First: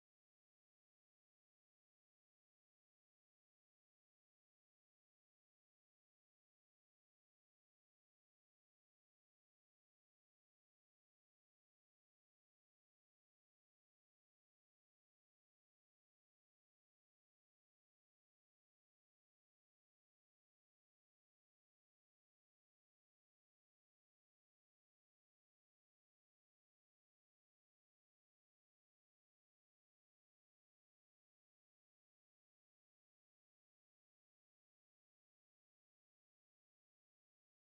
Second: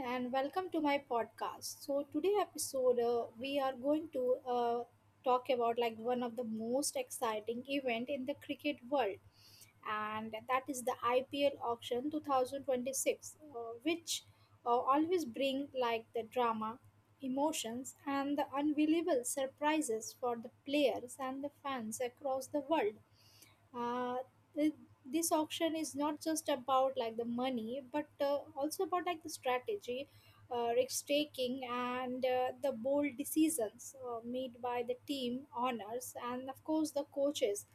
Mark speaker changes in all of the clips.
Speaker 1: and welcome to my podcast. So, today episode we are going to talk about like one of the most exciting event in the cricket world, and that is the IPL auction 2026, which always bring like the drama, emotions, and the unbelievable surprises for the players and the fans across the world. uh, th- this auction is not just about like the money but also about like the strategy, risk taking, and the bold decisions made by the team owners and of course the coaches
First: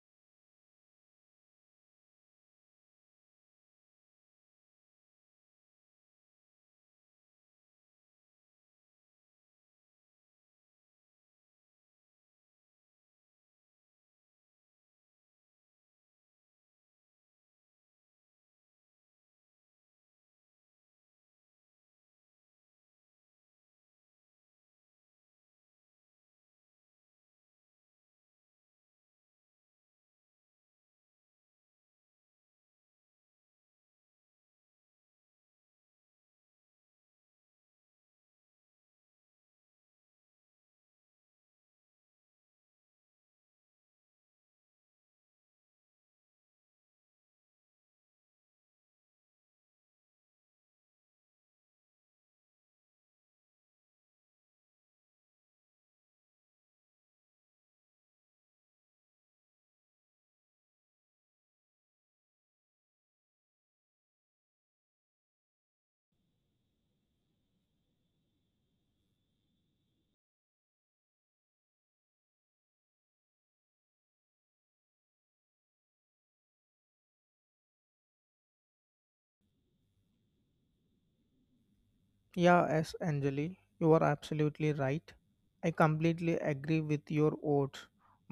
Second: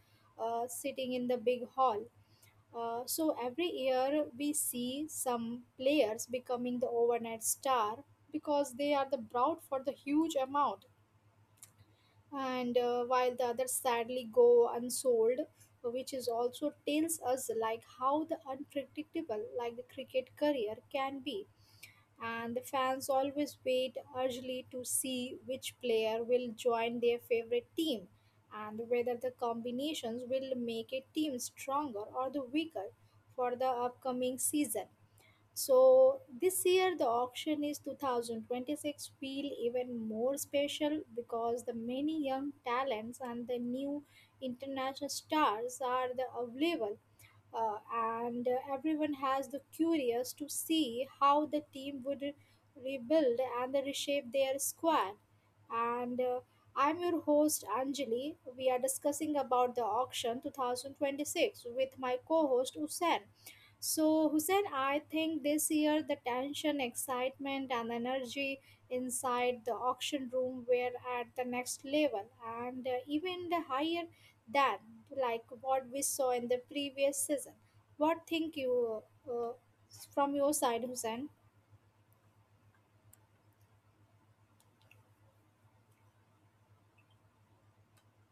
Speaker 1: sitting in the big hall. So every year we see some players becoming the overnight star because they are the brought for the huge amount, and while the others sadly go unsold, which is also tells us like how the unpredictable like the cricket career can be. And the fans always wait eagerly to see which player will join their favorite team and whether the combinations will make a team stronger or the weaker for the upcoming season. So this year the auction is 2026 feel even more special because the many young talents and the new international stars are the available. Uh, and Everyone has the curious to see how the team would rebuild and reshape their squad. And I'm your host Anjali. We are discussing about the auction 2026 with my co-host Usain. So, Hussein, I think this year the tension, excitement, and energy inside the auction room were at the next level, and even the higher than like what we saw in the previous season. What think you uh, from your side, Hussein?
Speaker 2: Yeah, S. Anjali, you are absolutely right. I completely agree with your words.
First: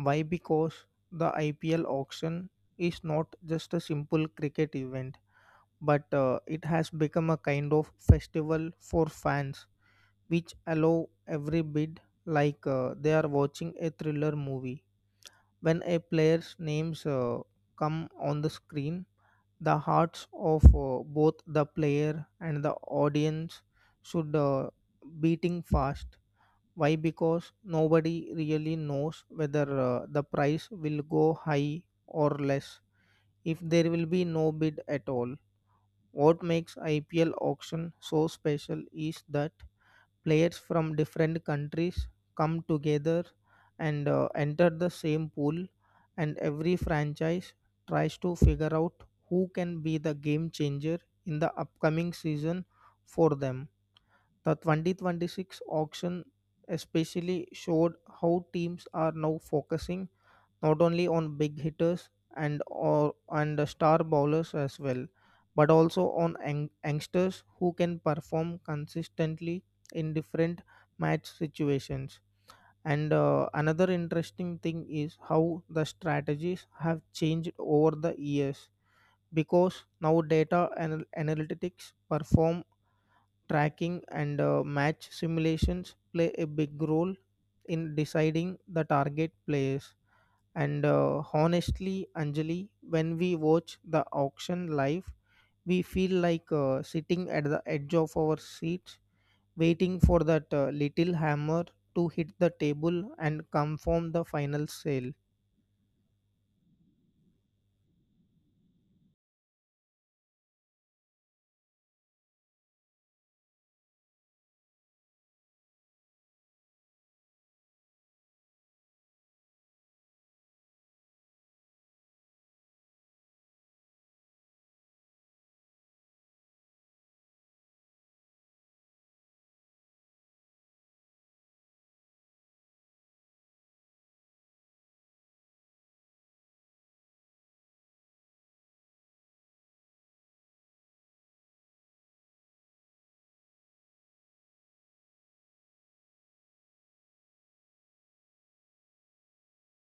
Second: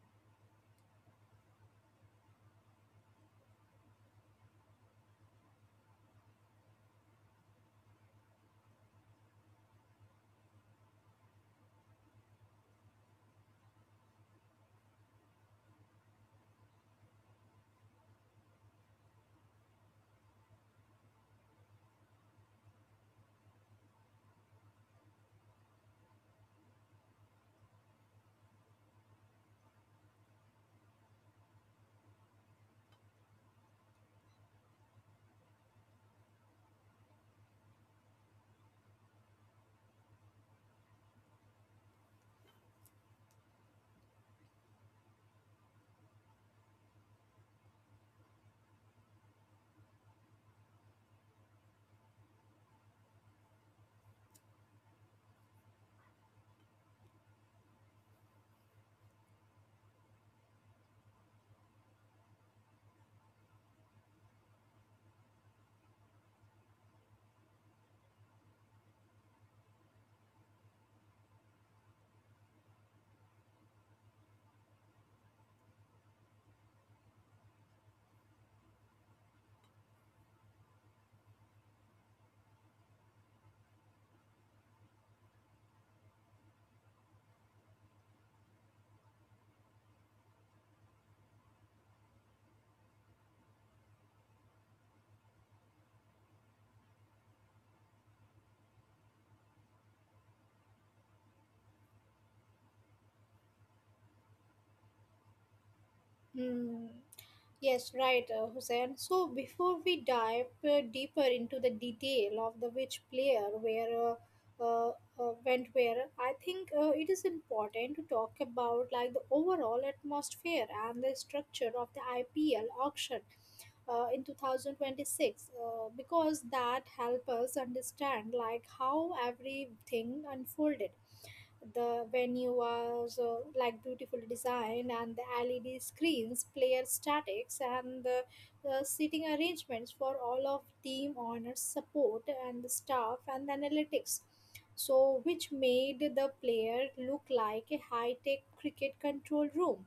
Speaker 2: Why? Because the IPL auction is not just a simple cricket event, but it has become a kind of festival for fans, which allow every bid like they are watching a thriller movie. When a player's names come on the screen, the hearts of both the player and the audience should beating fast. Why? Because nobody really knows whether the price will go high or less, if there will be no bid at all. What makes ipl auction so special is that players from different countries come together and enter the same pool, and every franchise tries to figure out who can be the game changer in the upcoming season for them. The 2026 auction especially showed how teams are now focusing not only on big hitters and or and star bowlers as well, but also on youngsters who can perform consistently in different match situations. And another interesting thing is how the strategies have changed over the years, because now analytics perform tracking and match simulations play a big role in deciding the target players. And honestly, Anjali, when we watch the auction live, we feel like sitting at the edge of our seats, waiting for that little hammer to hit the table and confirm the final sale.
Speaker 1: Hmm. Yes, right, Hussein. So before we dive deeper into the detail of the which player where uh, uh, went where, I think it is important to talk about like the overall atmosphere and the structure of the IPL auction in 2026, because that help us understand like how everything unfolded. The venue was like beautifully designed, and the LED screens, player statics, and the seating arrangements for all of team owners, support, and the staff, and the analytics. So, which made the player look like a high tech cricket control room,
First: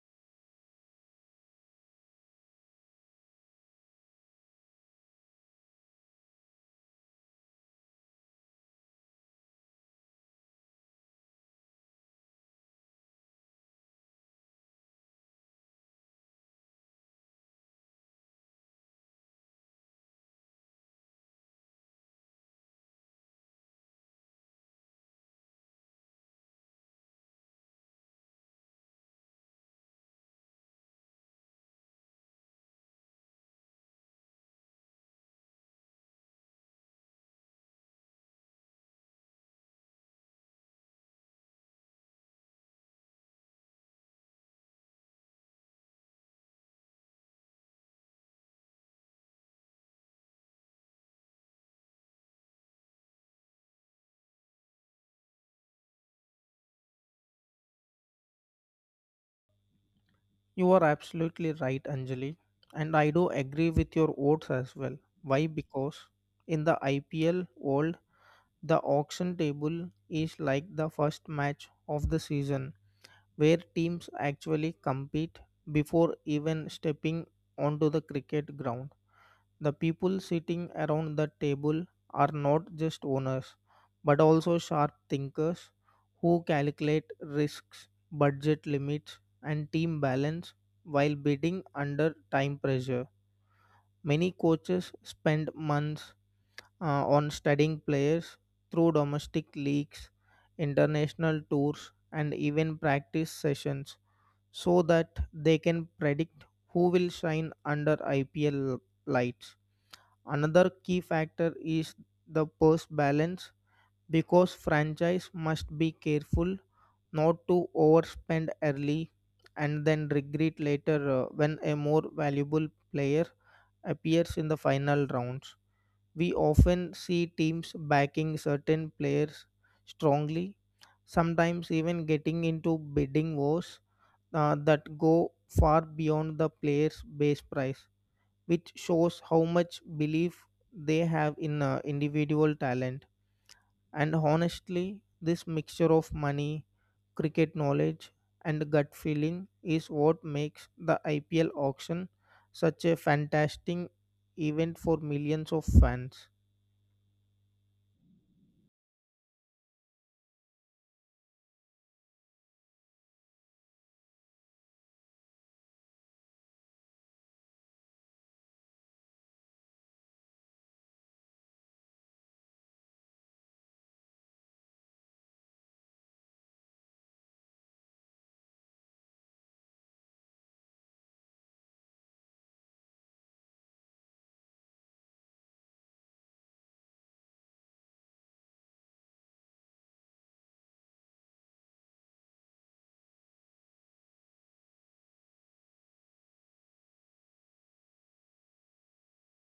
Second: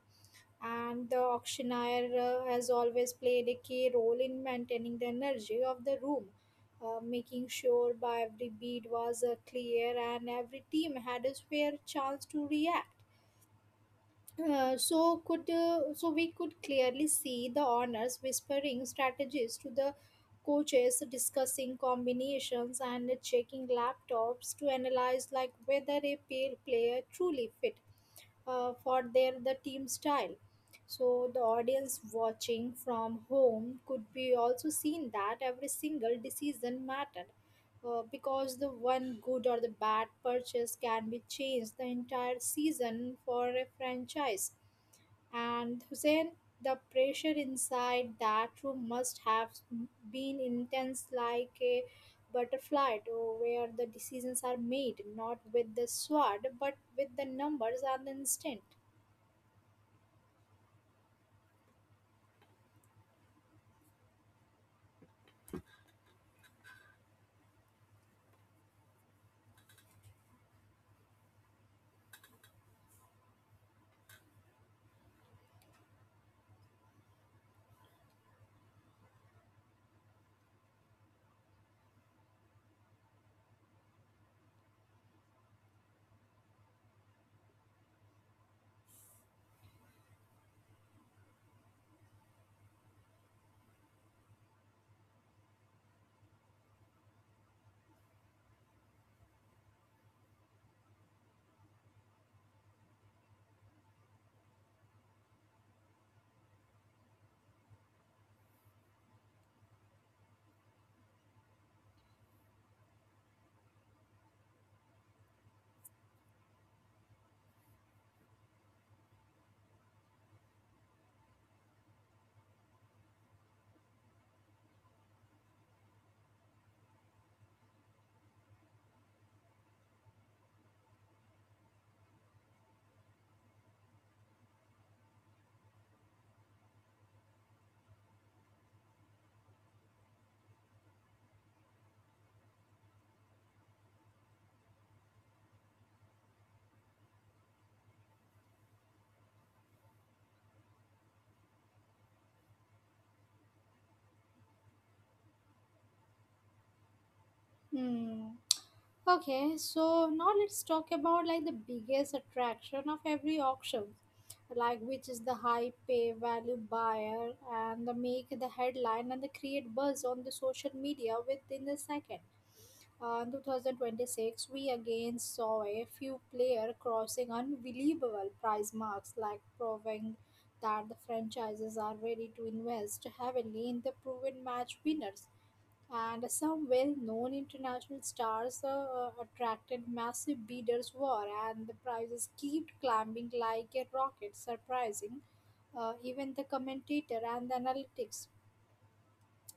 Speaker 1: and the auctioneer has always played a key role in maintaining the energy of the room, making sure by every bead was clear and every team had a fair chance to react. So we could clearly see the owners whispering strategies to the coaches, discussing combinations, and checking laptops to analyze like whether a pale player truly fit for their the team style. So the audience watching from home could be also seen that every single decision mattered, because the one good or the bad purchase can be changed the entire season for a franchise. And Hussein, the pressure inside that room must have been intense, like a butterfly, to where the decisions are made not with the sword but with the numbers and the instinct.
Speaker 2: You are absolutely right, Anjali. And I do agree with your votes as well. Why? Because in the IPL world, the auction table is like the first match of the season, where teams actually compete before even stepping onto the cricket ground. The people sitting around the table are not just owners, but also sharp thinkers who calculate risks, budget limits, and team balance while bidding under time pressure. Many coaches spend months on studying players through domestic leagues, international tours, and even practice sessions, so that they can predict who will shine under IPL lights. Another key factor is the purse balance, because franchise must be careful not to overspend early and then regret later when a more valuable player appears in the final rounds. We often see teams backing certain players strongly, sometimes even getting into bidding wars that go far beyond the player's base price, which shows how much belief they have in individual talent. And honestly, this mixture of money, cricket knowledge, and gut feeling is what makes the IPL auction such a fantastic event for millions of fans.
Speaker 1: Hmm. Okay, so now let's talk about like the biggest attraction of every auction, like which is the high pay value buyer and the make the headline and the create buzz on the social media within the second. In 2026, we again saw a few players crossing unbelievable price marks, like proving that the franchises are ready to invest heavily in the proven match winners. And some well known international stars attracted massive bidders' war, and the prices keep climbing like a rocket, surprising even the commentator and the analytics.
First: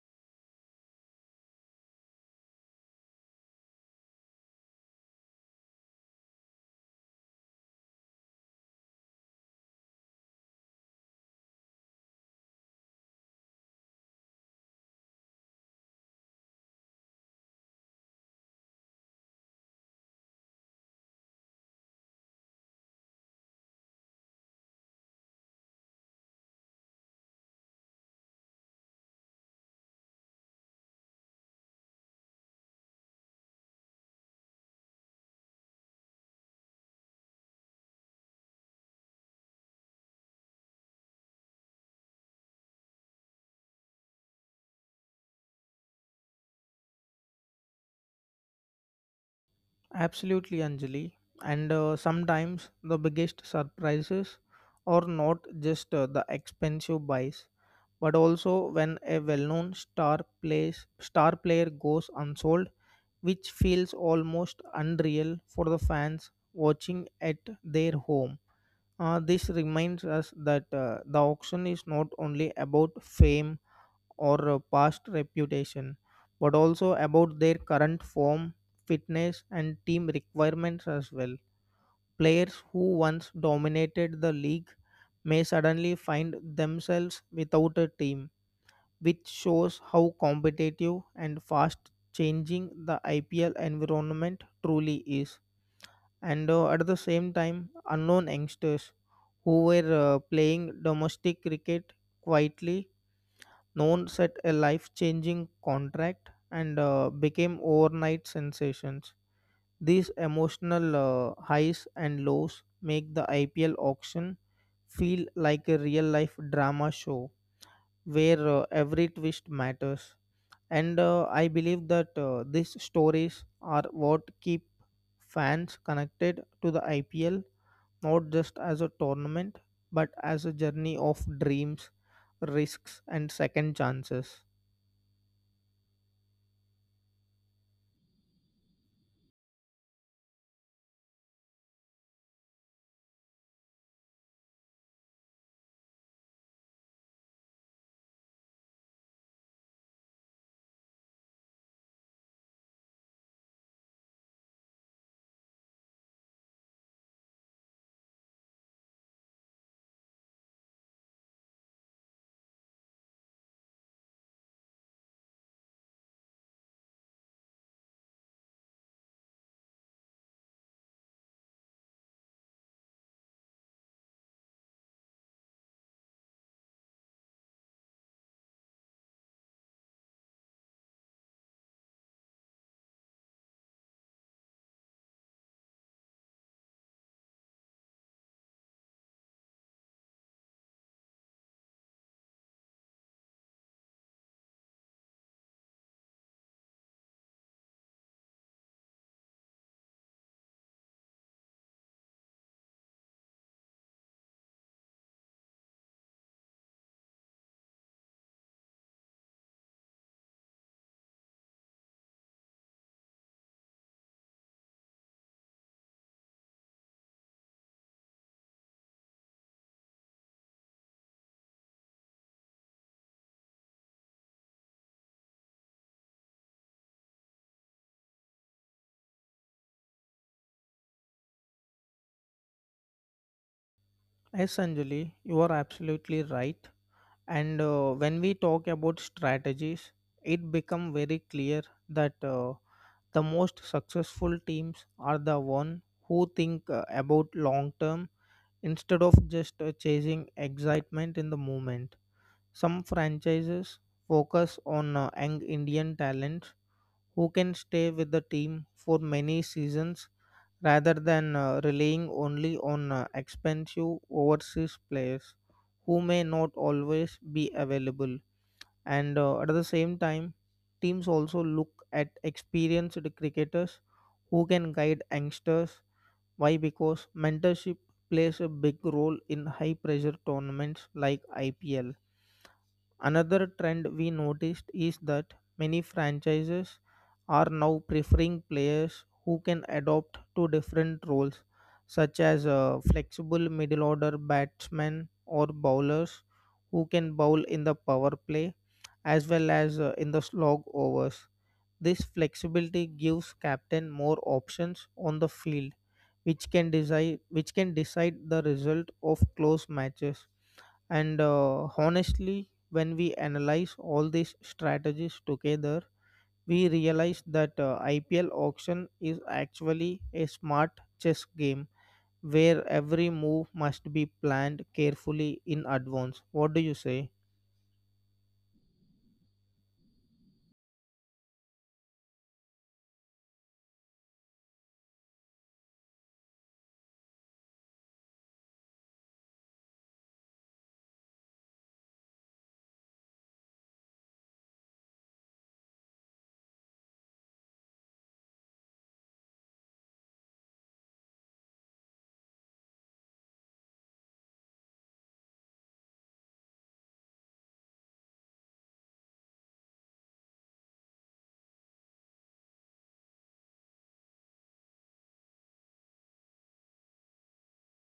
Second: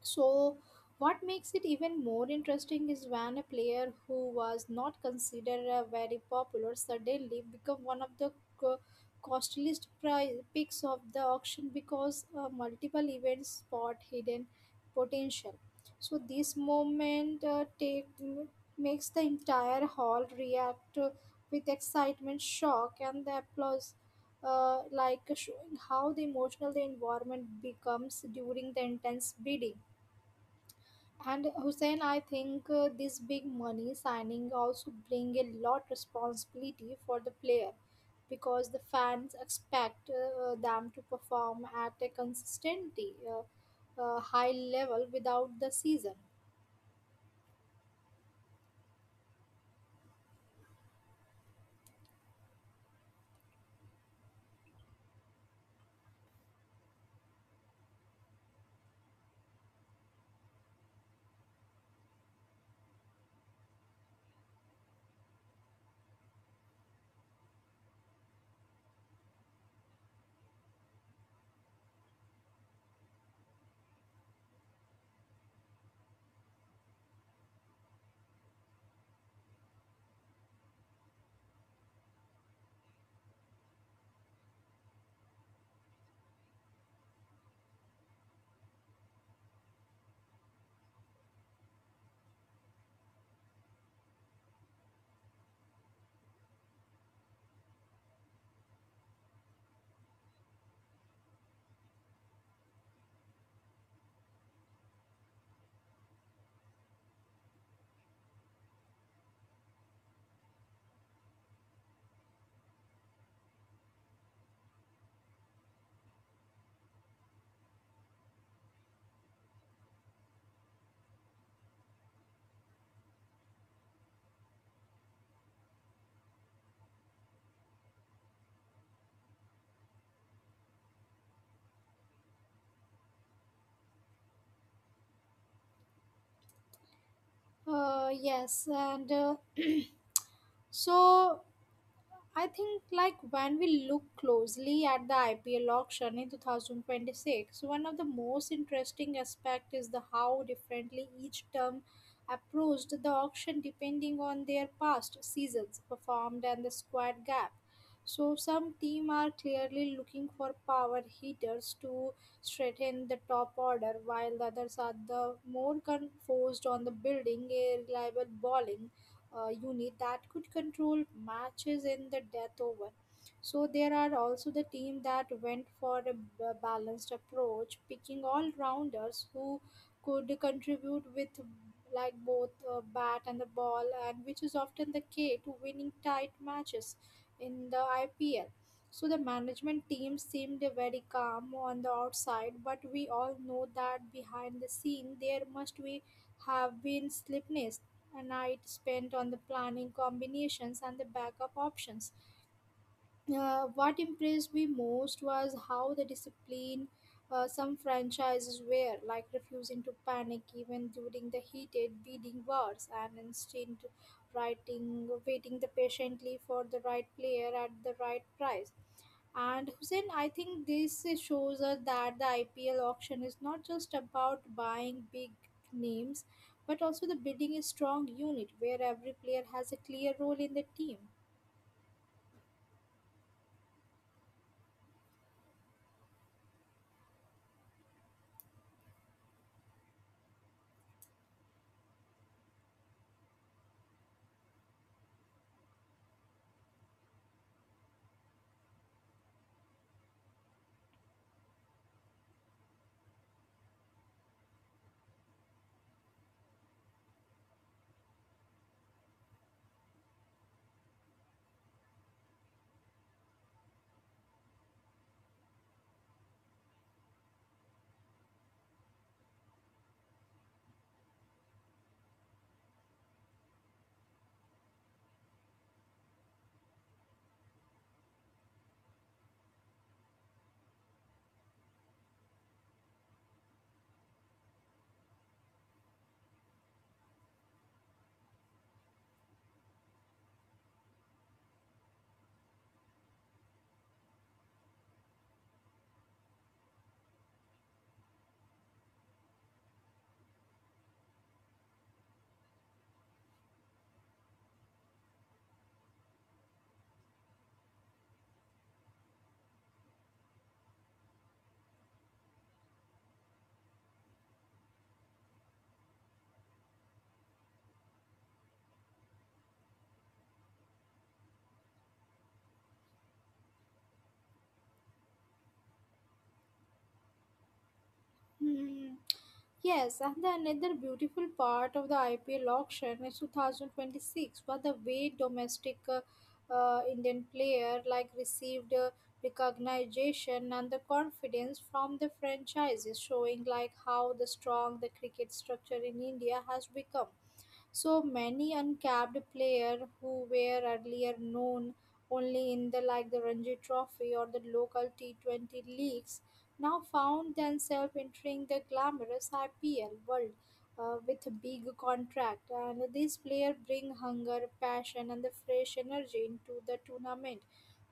Speaker 1: So, what makes it even more interesting is when a player who was not considered very popular suddenly become one of the co- costliest prize picks of the auction because multiple events spot hidden potential. So, this moment makes the entire hall react with excitement, shock, and the applause. Like showing how the emotional the environment becomes during the intense bidding. And Hussein, I think this big money signing also bring a lot responsibility for the player because the fans expect them to perform at a consistently high level without the season.
Speaker 2: Absolutely, Anjali. And sometimes the biggest surprises are not just the expensive buys, but also when a well-known plays star player goes unsold, which feels almost unreal for the fans watching at their home. This reminds us that the auction is not only about fame or past reputation, but also about their current form, fitness and team requirements as well. Players who once dominated the league may suddenly find themselves without a team, which shows how competitive and fast changing the IPL environment truly is. And at the same time, unknown youngsters who were playing domestic cricket quietly, known set a life changing contract and became overnight sensations. These emotional highs and lows make the IPL auction feel like a real life drama show, where every twist matters. And I believe that these stories are what keep fans connected to the ipl, not just as a tournament, but as a journey of dreams, risks and second chances.
Speaker 1: Yes, and so I think, like, when we look closely at the IPL auction in 2026, one of the most interesting aspects is the how differently each term approached the auction depending on their past seasons performed and the squad gap. So, some team are clearly looking for power hitters to strengthen the top order, while the others are the focused on the building a reliable bowling unit that could control matches in the death over. So there are also the team that went for a balanced approach, picking all rounders who could contribute with like both bat and the ball, and which is often the key to winning tight matches in the IPL. So the management team seemed very calm on the outside, but we all know that behind the scene there must be have been slippiness, a night spent on the planning combinations and the backup options. What impressed me most was how the discipline some franchises were, like refusing to panic even during the heated bidding wars, and instead waiting the patiently for the right player at the right price. And Hussein, I think this shows us that the IPL auction is not just about buying big names, but also the building a strong unit where every player has a clear role in the team.
Speaker 2: Essentially, you are absolutely right. And when we talk about strategies, it become very clear that the most successful teams are the one who think about long term instead of just chasing excitement in the moment. Some franchises focus on young Indian talents who can stay with the team for many seasons rather than relying only on expensive overseas players who may not always be available. And at the same time, teams also look at experienced cricketers who can guide youngsters. Why? Because mentorship plays a big role in high pressure tournaments like IPL. Another trend we noticed is that many franchises are now preferring players who can adapt to different roles, such as flexible middle order batsmen or bowlers who can bowl in the power play as well as in the slog overs. This flexibility gives captain more options on the field, which can decide the result of close matches. And honestly, when we analyze all these strategies together, we realize that IPL auction is actually a smart chess game, where every move must be planned carefully in advance. What do you say?
Speaker 1: Hmm. Yes, and the another beautiful part of the IPL auction is 2026, where the way domestic Indian player like received recognition and the confidence from the franchises, showing like how the strong the cricket structure in India has become. So many uncapped players who were earlier known only in the like the Ranji Trophy or the local T20 leagues now found themselves entering the glamorous IPL world with a big contract. And these players bring hunger, passion, and the fresh energy into the tournament.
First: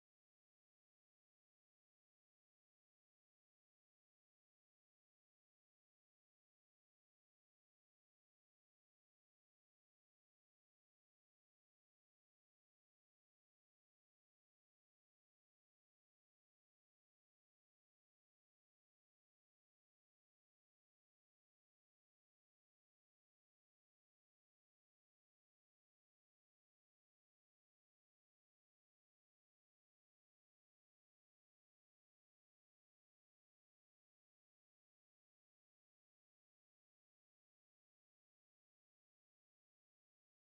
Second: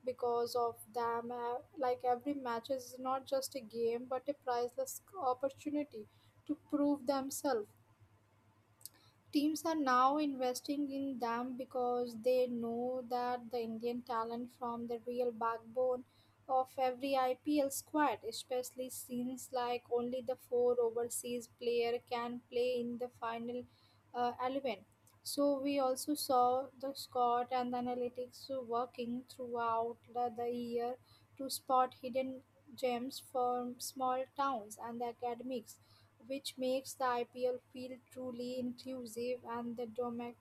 Speaker 1: Because of them, like every match is not just a game but a priceless opportunity to prove themselves. Teams are now investing in them because they know that the Indian talent from the real backbone of every IPL squad, especially since like only the 4 overseas player can play in the final 11. So we also saw the scout and the analytics working throughout the year to spot hidden gems from small towns and the academics, which makes the IPL feel truly inclusive and the domac-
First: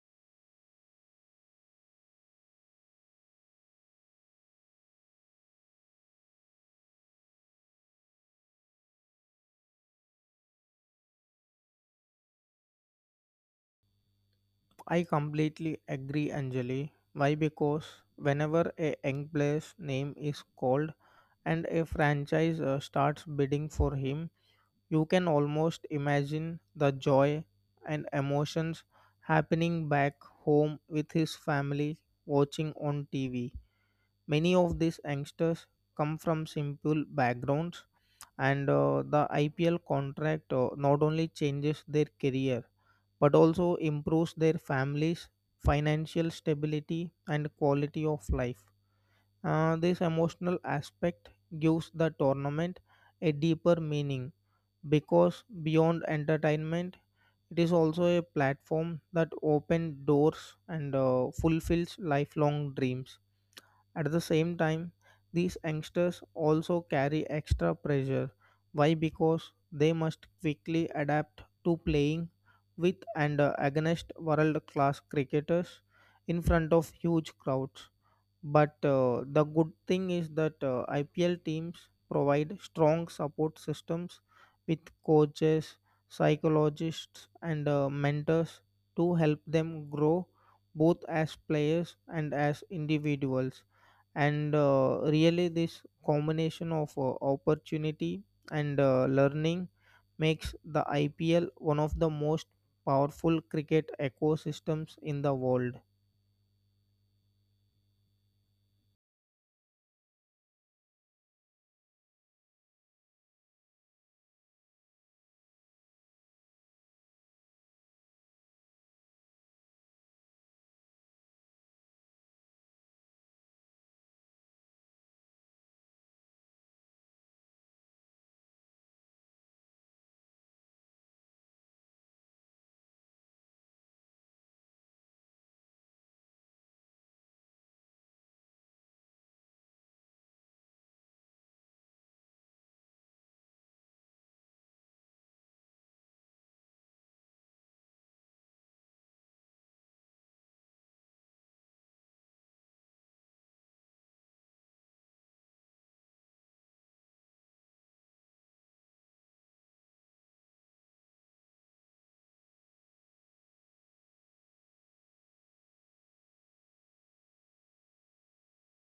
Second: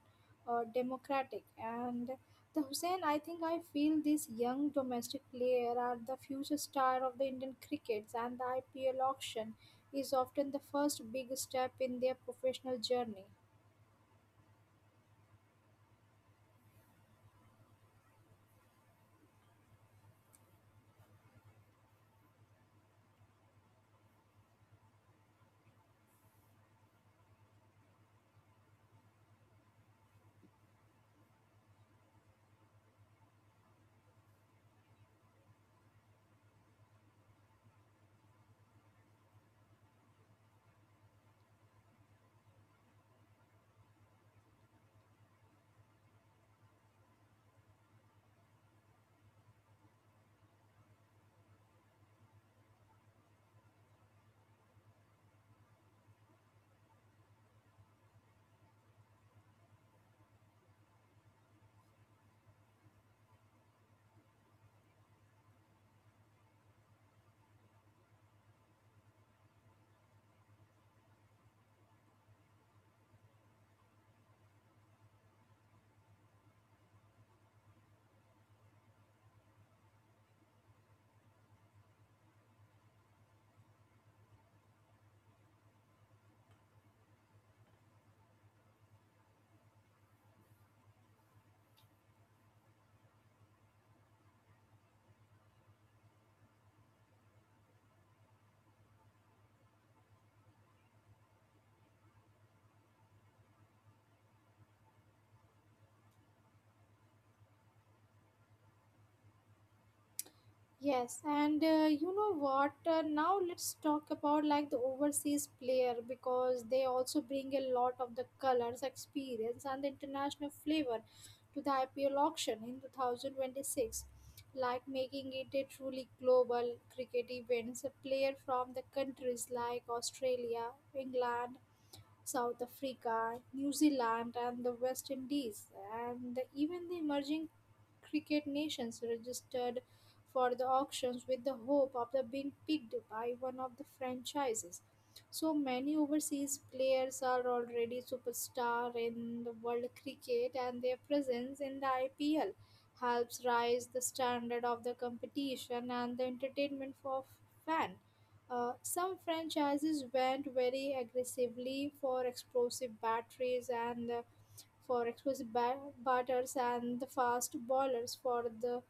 Speaker 1: uh, democratic. And the Hussein, I think I feel this young domestic player are the future star of the Indian crickets, and the IPL auction is often the first big step in their professional journey.
Speaker 2: I completely agree, Anjali. Why? Because whenever a young player's name is called and a franchise starts bidding for him, you can almost imagine the joy and emotions happening back home with his family watching on TV. Many of these youngsters come from simple backgrounds, and the IPL contract not only changes their career, but also improves their families' financial stability and quality of life. This emotional aspect gives the tournament a deeper meaning, because beyond entertainment it is also a platform that opens doors and fulfills lifelong dreams. At the same time, these youngsters also carry extra pressure. Why? Because they must quickly adapt to playing with and against world class cricketers in front of huge crowds. But the good thing is that IPL teams provide strong support systems with coaches, psychologists, and mentors to help them grow both as players and as individuals. And really, this combination of opportunity and learning makes the IPL one of the most powerful cricket ecosystems in the world.
Speaker 1: Yes, and you know what? Now let's talk about like the overseas player, because they also bring a lot of the colors, experience, and the international flavor to the IPL auction in 2026, like making it a truly global cricket event. A player from the countries like Australia, England, South Africa, New Zealand, and the West Indies, and even the emerging cricket nations registered for the auctions with the hope of the being picked by one of the franchises. So many overseas players are already superstar in the world cricket and their presence in the IPL helps rise the standard of the competition and the entertainment for fan. Some franchises went very aggressively for explosive batteries and batters and the fast bowlers for the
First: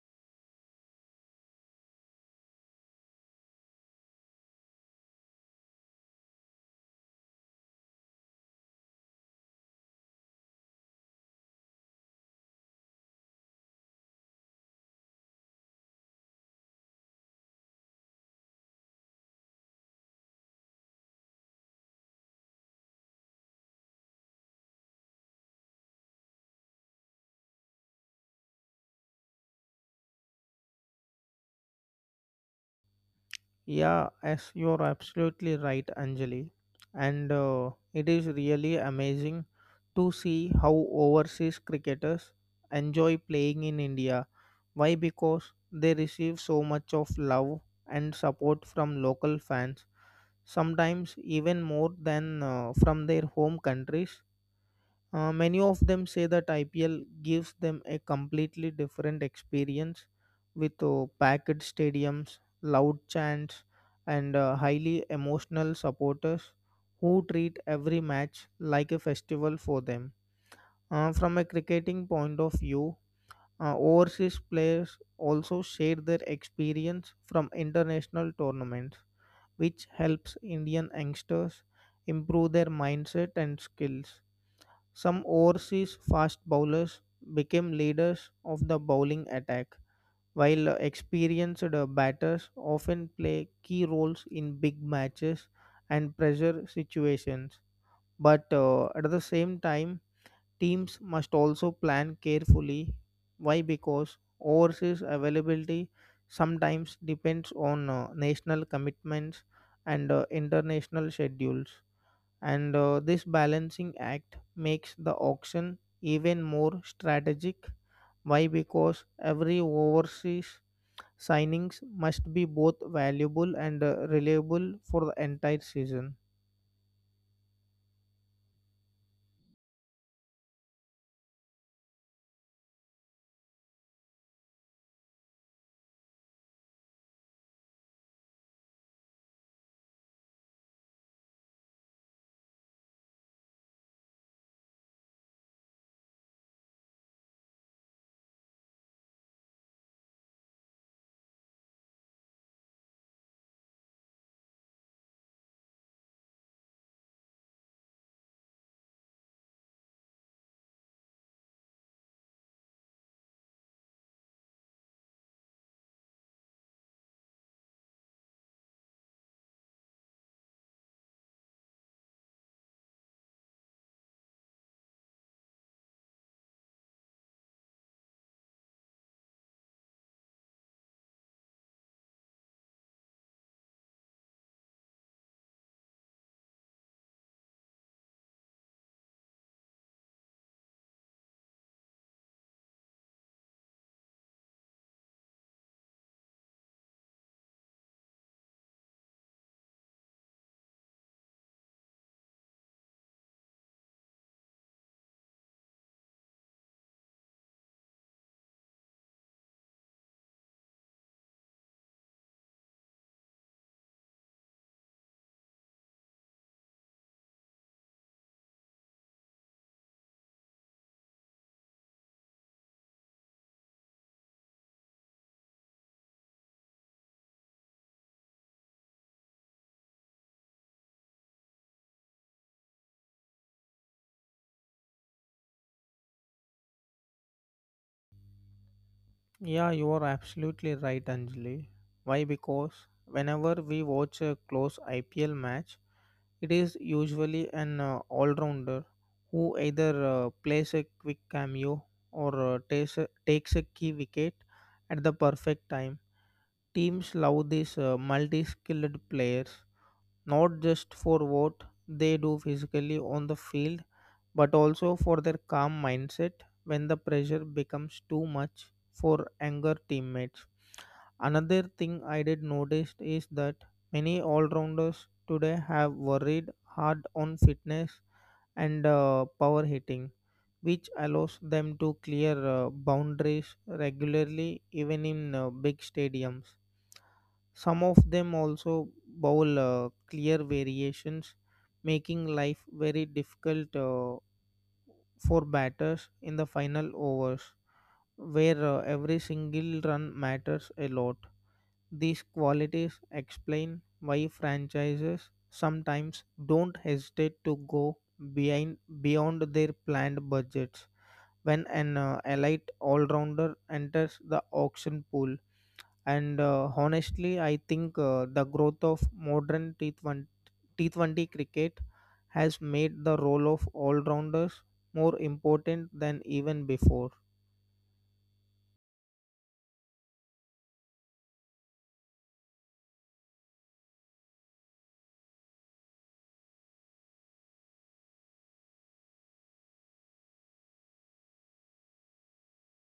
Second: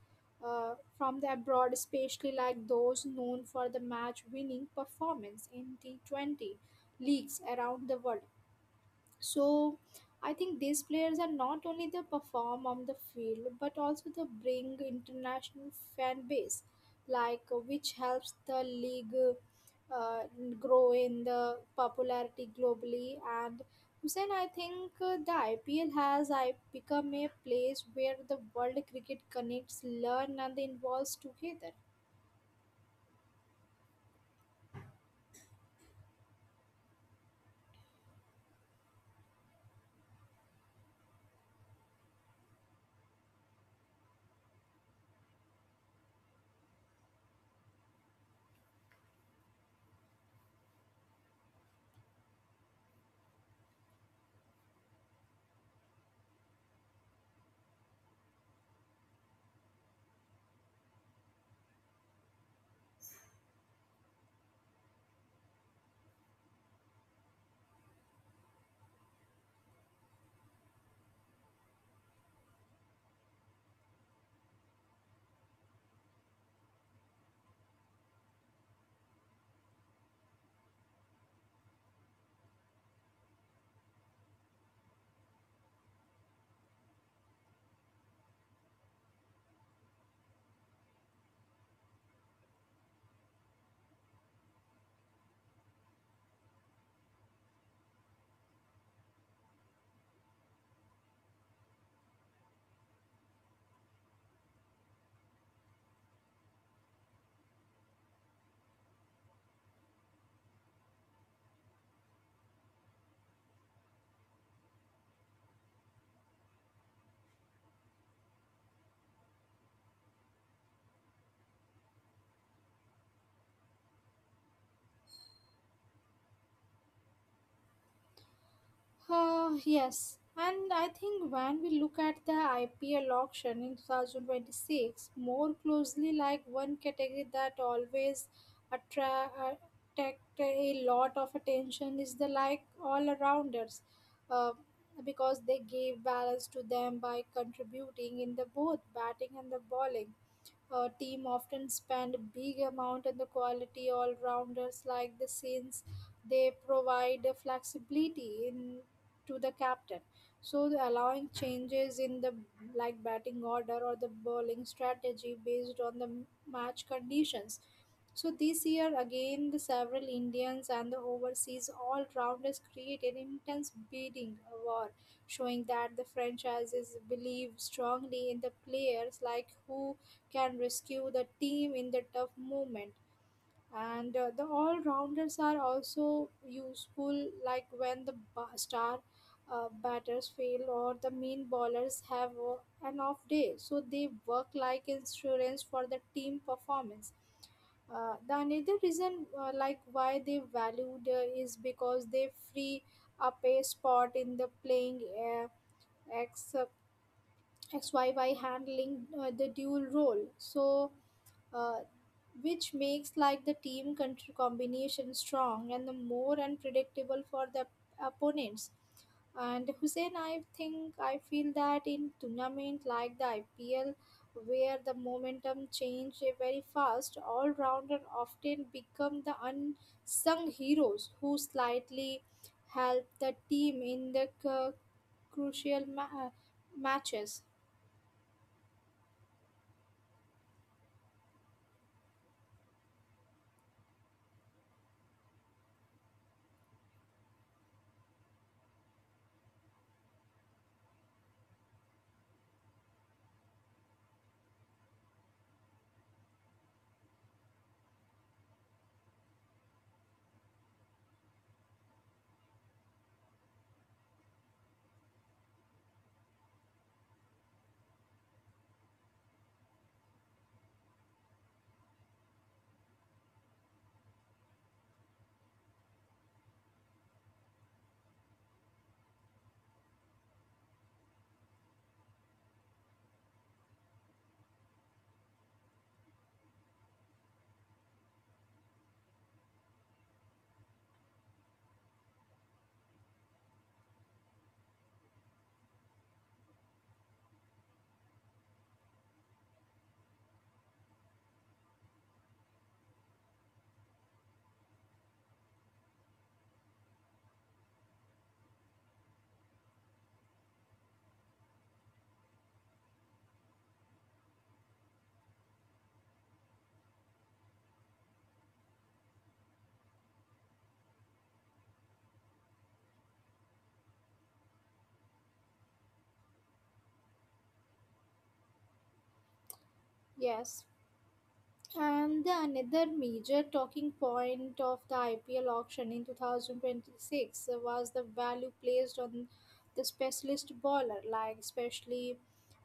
Speaker 1: from the abroad, especially like those known for the match-winning performance in T20 leagues around the world. So I think these players are not only the perform on the field but also the bring international fan base, which helps the league uh, grow in the popularity globally. And Hussein, I think the IPL has I become a place where the world cricket connects, learn, and involves together.
Speaker 2: Yeah, as you're absolutely right, Anjali. And it is really amazing to see how overseas cricketers enjoy playing in India. Why? Because they receive so much of love and support from local fans, sometimes even more than from their home countries. Many of them say that IPL gives them a completely different experience with packed stadiums, loud chants, and highly emotional supporters who treat every match like a festival for them. From a cricketing point of view, overseas players also share their experience from international tournaments, which helps Indian youngsters improve their mindset and skills. Some overseas fast bowlers became leaders of the bowling attack, while experienced batters often play key roles in big matches and pressure situations. But at the same time, teams must also plan carefully. Why? Because overseas availability sometimes depends on national commitments and international schedules. And this balancing act makes the auction even more strategic. Why? Because every overseas signings must be both valuable and reliable for the entire season.
Speaker 1: Yes, and I think when we look at the IPL auction in 2026 more closely, like one category that always attract a lot of attention is the like all arounders, uh, because they gave balance to them by contributing in the both batting and the bowling. Team often spend big amount on the quality all rounders like the since they provide the flexibility in to the captain, so the allowing changes in the like batting order or the bowling strategy based on the match conditions. So this year again the several Indians and the overseas all rounders created intense bidding war, showing that the franchises believe strongly in the players like who can rescue the team in the tough moment. And the all rounders are also useful like when the star batters fail or the main bowlers have an off day, so they work like insurance for the team performance. The another reason like why they valued is because they free up a spot in the playing x xyy handling the dual role. So uh, which makes like the team combination strong and the more unpredictable for the opponents. And Hussein, I think I feel that in tournament like the IPL, where the momentum change very fast, all rounder often become the unsung heroes who slightly help the team in the crucial matches.
Speaker 2: Yeah, you are absolutely right, Anjali. Why? Because whenever we watch a close ipl match, it is usually an all-rounder who either plays a quick cameo or takes a key wicket at the perfect time. Teams love these multi-skilled players, not just for what they do physically on the field, but also for their calm mindset when the pressure becomes too much for anger teammates. Another thing I did notice is that many all-rounders today have worried hard on fitness and power hitting, which allows them to clear boundaries regularly even in big stadiums. Some of them also bowl clear variations, making life very difficult for batters in the final overs, where every single run matters a lot. These qualities explain why franchises sometimes don't hesitate to go behind beyond their planned budgets when an elite all-rounder enters the auction pool. And honestly, I think the growth of modern T20 cricket has made the role of all-rounders more important than even before.
Speaker 1: Yes. And the another major talking point of the IPL auction in 2026 was the value placed on the specialist bowler, like especially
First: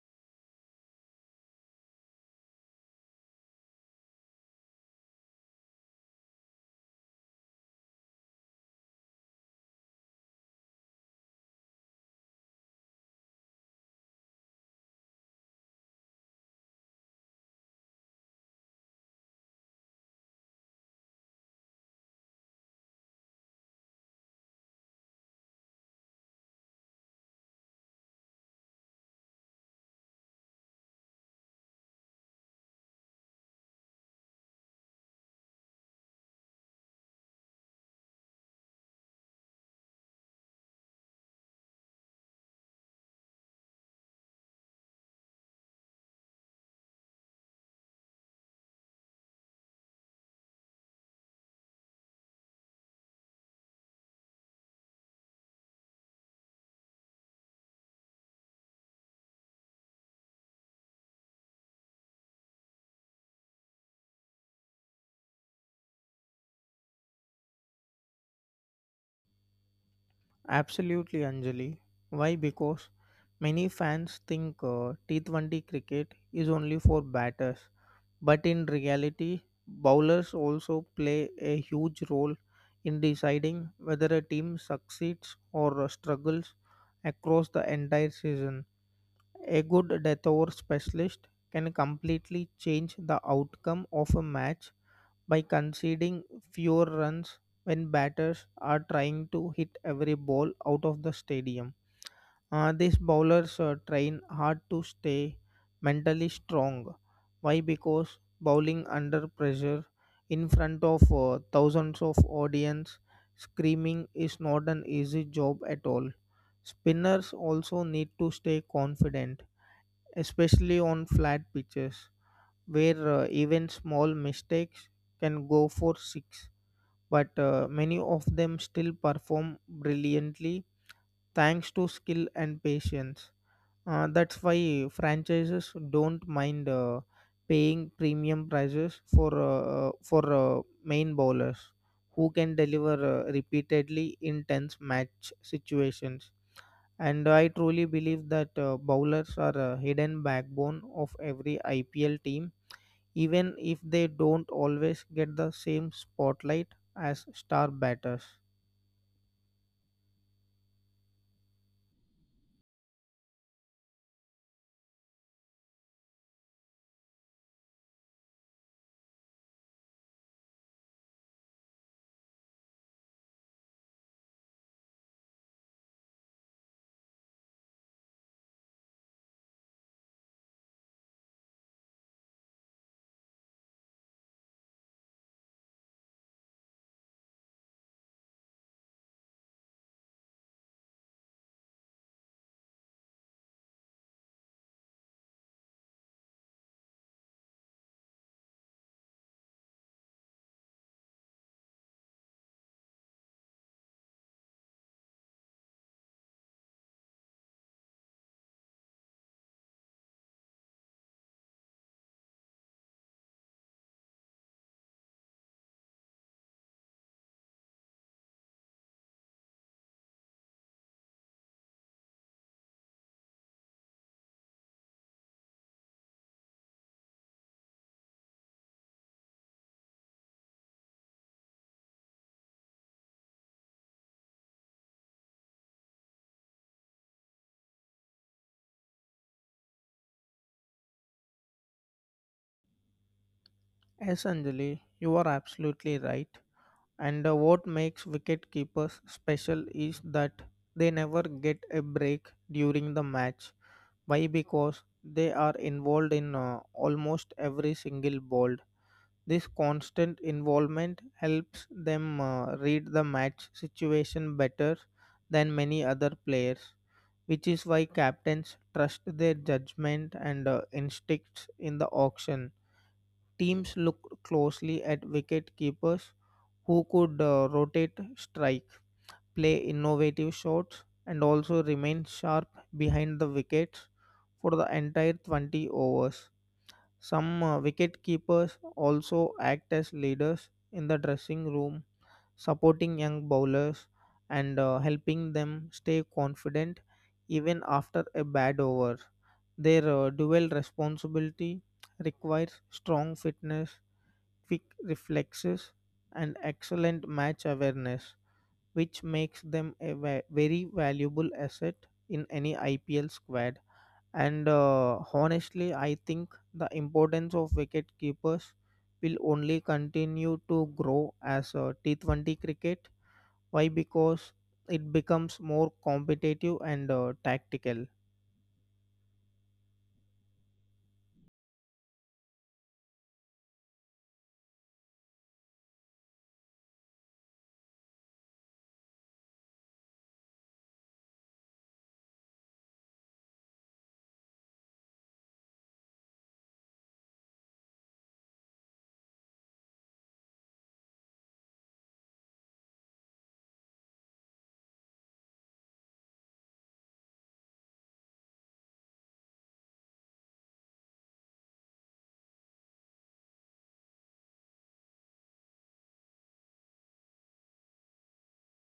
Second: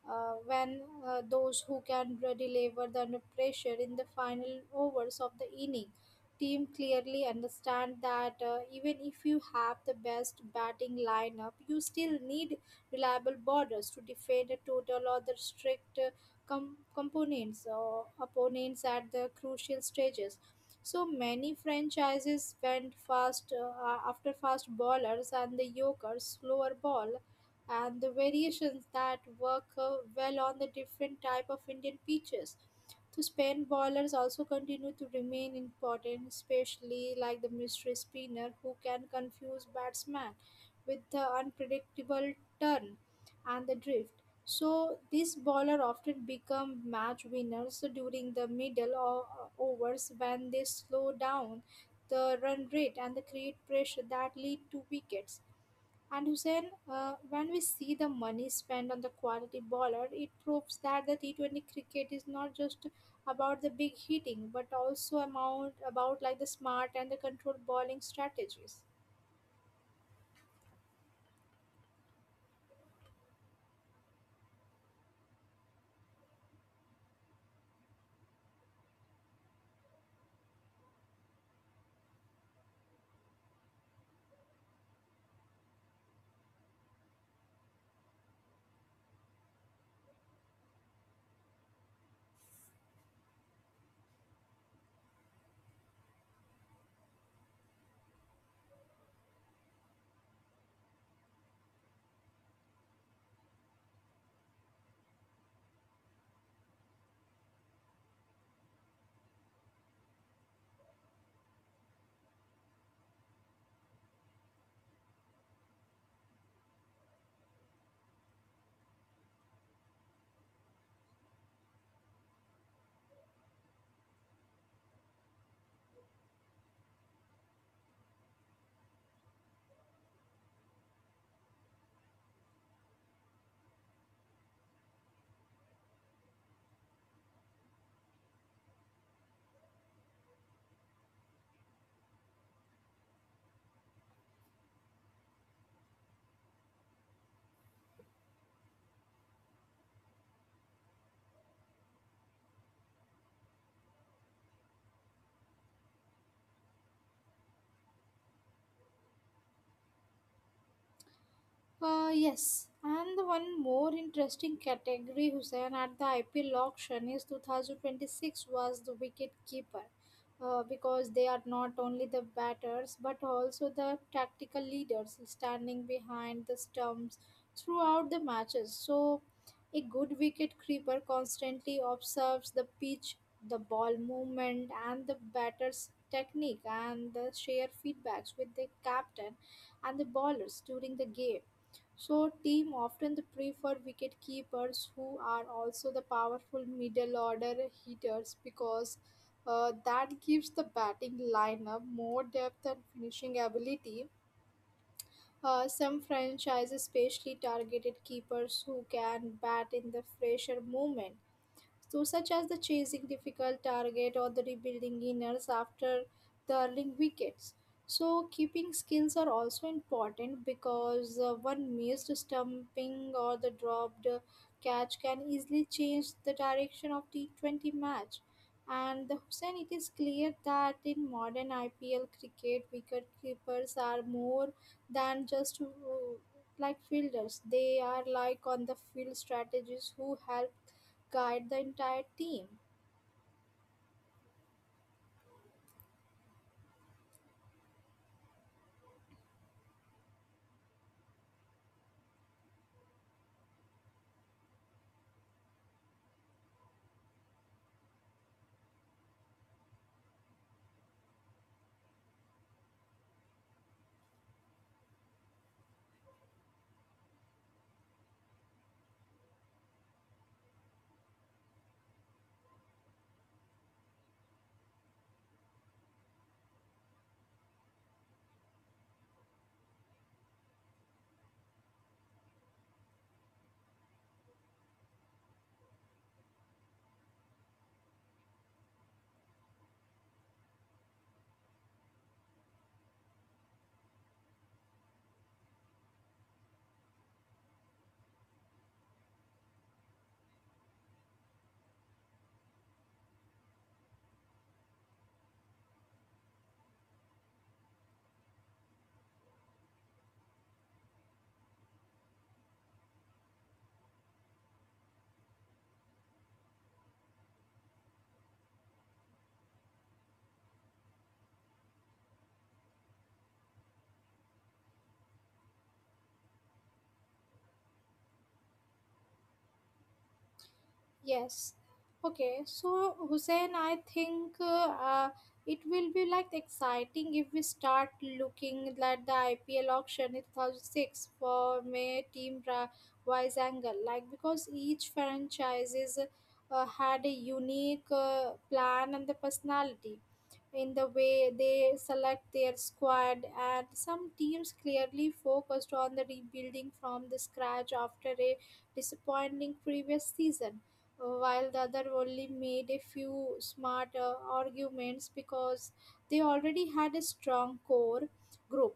Speaker 1: when those who can deliver the under pressure in the final overs of the inning. Team clearly understand that even if you have the best batting lineup, you still need reliable bowlers to defend a total or the strict components or opponents at the crucial stages. So many franchises went fast after fast bowlers and the yokers, slower ball, and the variations that work well on the different type of Indian pitches. So spin bowlers also continue to remain important, especially like the mystery spinner who can confuse batsman with the unpredictable turn and the drift. So these bowlers often become match winners during the middle overs when they slow down the run rate and the create pressure that lead to wickets. And Hussein, when we see the money spent on the quality bowler, it proves that the T20 cricket is not just about the big hitting, but also amount about like the smart and the controlled bowling strategies.
Speaker 2: Absolutely, Anjali. Why? Because many fans think T20 cricket is only for batters, but in reality, bowlers also play a huge role in deciding whether a team succeeds or struggles across the entire season. A good detour specialist can completely change the outcome of a match by conceding fewer runs when batters are trying to hit every ball out of the stadium. These bowlers train hard to stay mentally strong. Why? Because bowling under pressure in front of thousands of audience screaming is not an easy job at all. Spinners also need to stay confident, especially on flat pitches where even small mistakes can go for six, but many of them still perform brilliantly thanks to skill and patience. That's why franchises don't mind paying premium prices for main bowlers who can deliver repeatedly in tense match situations. And I truly believe that bowlers are a hidden backbone of every IPL team, even if they don't always get the same spotlight as star batters.
Speaker 1: Yes, and the one more interesting category, Hussein, at the IPL auction is 2026 was the wicket keeper, because they are not only the batters but also the tactical leaders standing behind the stumps throughout the matches. So, a good wicket keeper constantly observes the pitch, the ball movement, and the batter's technique and the share feedbacks with the captain and the bowlers during the game. So team often prefer wicket keepers who are also the powerful middle order hitters because that gives the batting lineup more depth and finishing ability. Some franchises especially targeted keepers who can bat in the fresher movement, so such as the chasing difficult target or the rebuilding inners after the early wickets. So keeping skills are also important because one missed stumping or the dropped catch can easily change the direction of T20 match. And the Hussein, it is clear that in modern IPL cricket, wicket keepers are more than just like fielders. They are like on the field strategists who help guide the entire team.
Speaker 2: Essentially, you are absolutely right. And what makes wicketkeepers special is that they never get a break during the match. Why? Because they are involved in almost every single ball. This constant involvement helps them read the match situation better than many other players, which is why captains trust their judgment and instincts in the auction. Teams look closely at wicket keepers who could rotate strike, play innovative shots, and also remain sharp behind the wickets for the entire 20 overs. Some wicket keepers also act as leaders in the dressing room, supporting young bowlers and helping them stay confident even after a bad over. Their dual responsibility requires strong fitness, quick reflexes, and excellent match awareness, which makes them a very valuable asset in any IPL squad. And honestly, I think the importance of wicket keepers will only continue to grow as T20 cricket. Why? Because it becomes more competitive and tactical.
Speaker 1: Yes. Okay. So, Hussein, I think uh, it will be like exciting if we start looking at the IPL auction in 2006 for May team wise angle. Like, because each franchise is, had a unique plan and the personality in the way they select their squad. And some teams clearly focused on the rebuilding from the scratch after a disappointing previous season, while the other only made a few smart arguments because they already had a strong core group.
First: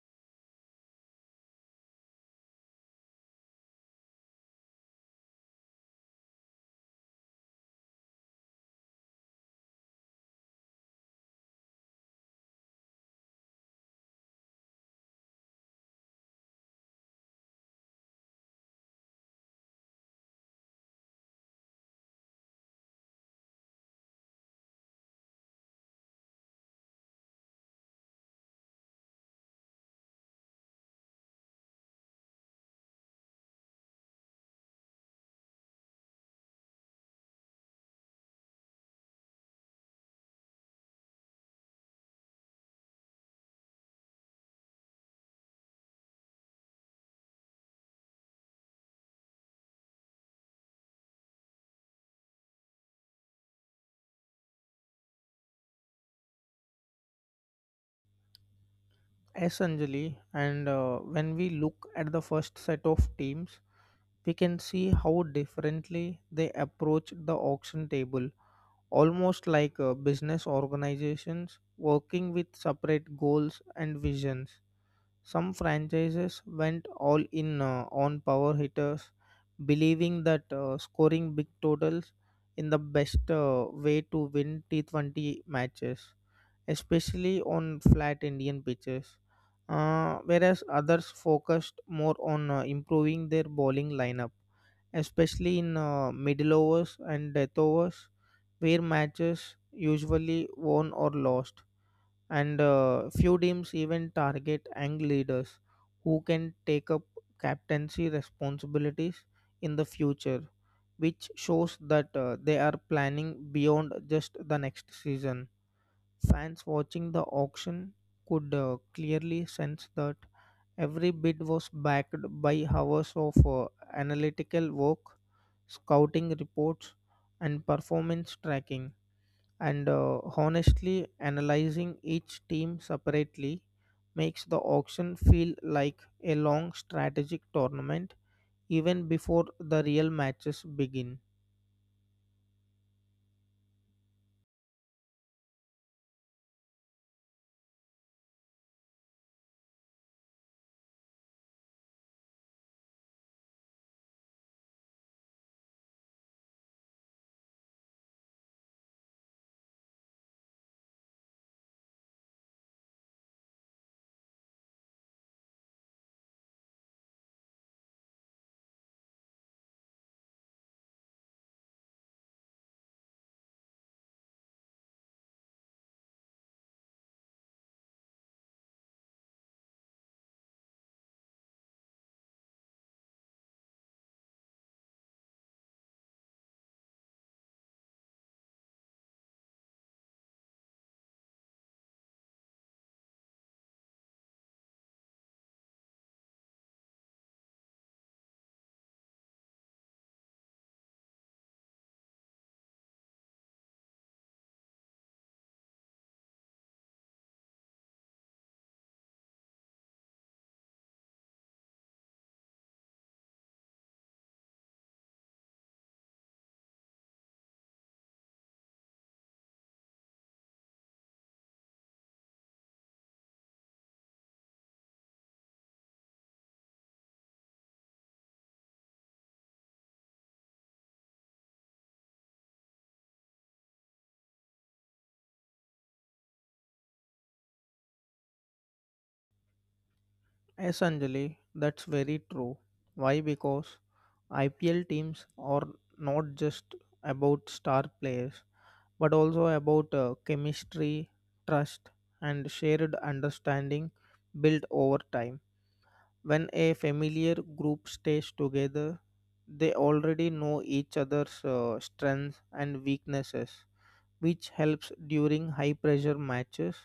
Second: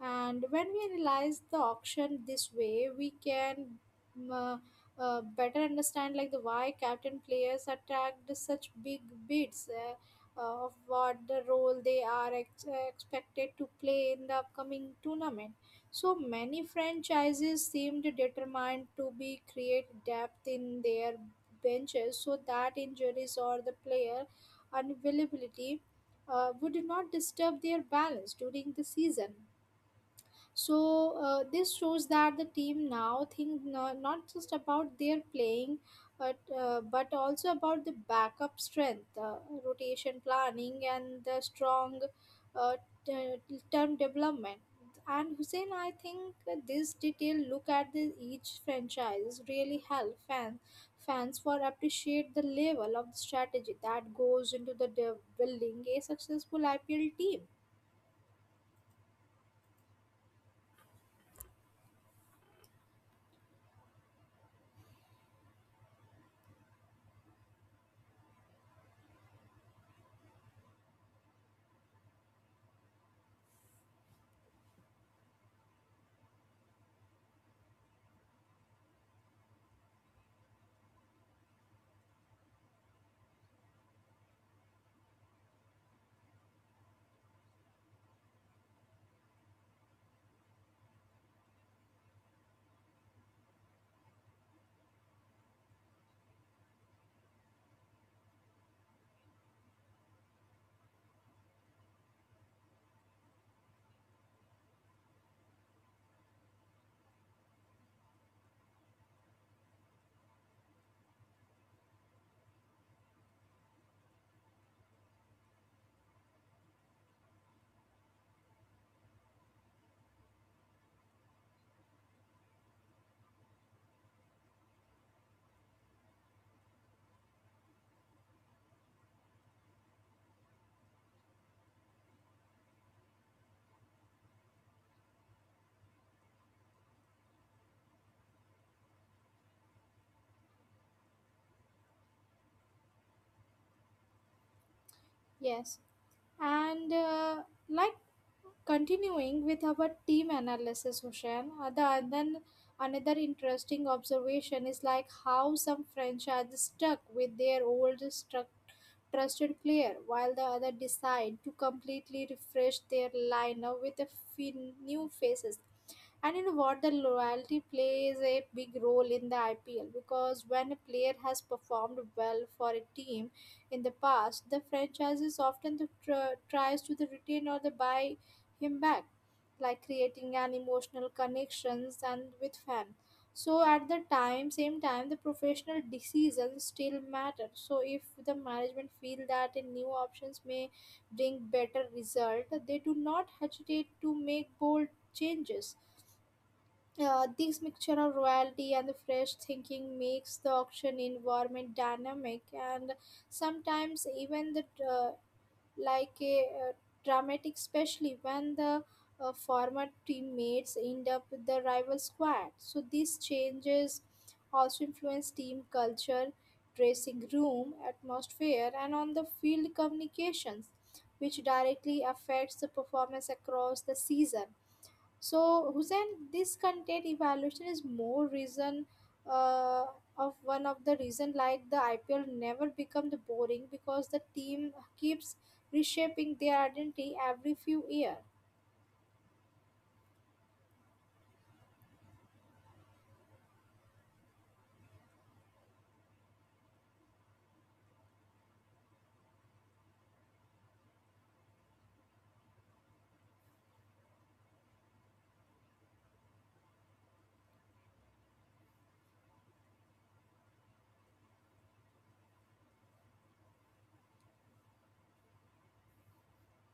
Speaker 1: And when we analyze the auction this way, we can mm, uh, better understand like the why captain players attract such big bids of what the role they are expected to play in the upcoming tournament. So many franchises seemed determined to be create depth in their benches so that injuries or the player unavailability would not disturb their balance during the season. So this shows that the team now think not just about their playing, but but also about the backup strength, rotation planning, and the strong uh, term development. And Hussein, I think this detailed look at the, each franchise really help fans for appreciate the level of the strategy that goes into the building a successful IPL team.
Speaker 2: Essentially, and when we look at the first set of teams, we can see how differently they approached the auction table, almost like business organizations working with separate goals and visions. Some franchises went all in on power hitters, believing that scoring big totals in the best way to win T20 matches, especially on flat Indian pitches. Whereas others focused more on improving their bowling lineup, especially in middle overs and death overs, where matches usually won or lost. And few teams even target young leaders who can take up captaincy responsibilities in the future, which shows that they are planning beyond just the next season. Fans watching the auction could clearly sense that every bid was backed by hours of analytical work, scouting reports, and performance tracking. And honestly, analyzing each team separately makes the auction feel like a long strategic tournament even before the real matches begin.
Speaker 1: Yes. And like continuing with our team analysis, Hussein, the and then another interesting observation is like how some French are just stuck with their old struct trusted player, while the other decide to completely refresh their lineup with a new faces. And you know what? The loyalty plays a big role in the IPL because when a player has performed well for a team in the past, the franchises often the tries to the retain or the buy him back, like creating an emotional connections and with fan. So at the time, same time, the professional decisions still matter. So if the management feel that a new options may bring better result, they do not hesitate to make bold changes. This mixture of royalty and the fresh thinking makes the auction environment dynamic and sometimes even the uh, like a dramatic, especially when the former teammates end up with the rival squad. So these changes also influence team culture, dressing room atmosphere, and on the field communications, which directly affects the performance across the season. So, Hussein, this content evaluation is more reason uh, of one of the reason like the IPL never become the boring because the team keeps reshaping their identity every few year.
Speaker 2: Essentially, that's very true. Why? Because IPL teams are not just about star players but also about chemistry, trust, and shared understanding built over time. When a familiar group stays together, they already know each other's strengths and weaknesses, which helps during high pressure matches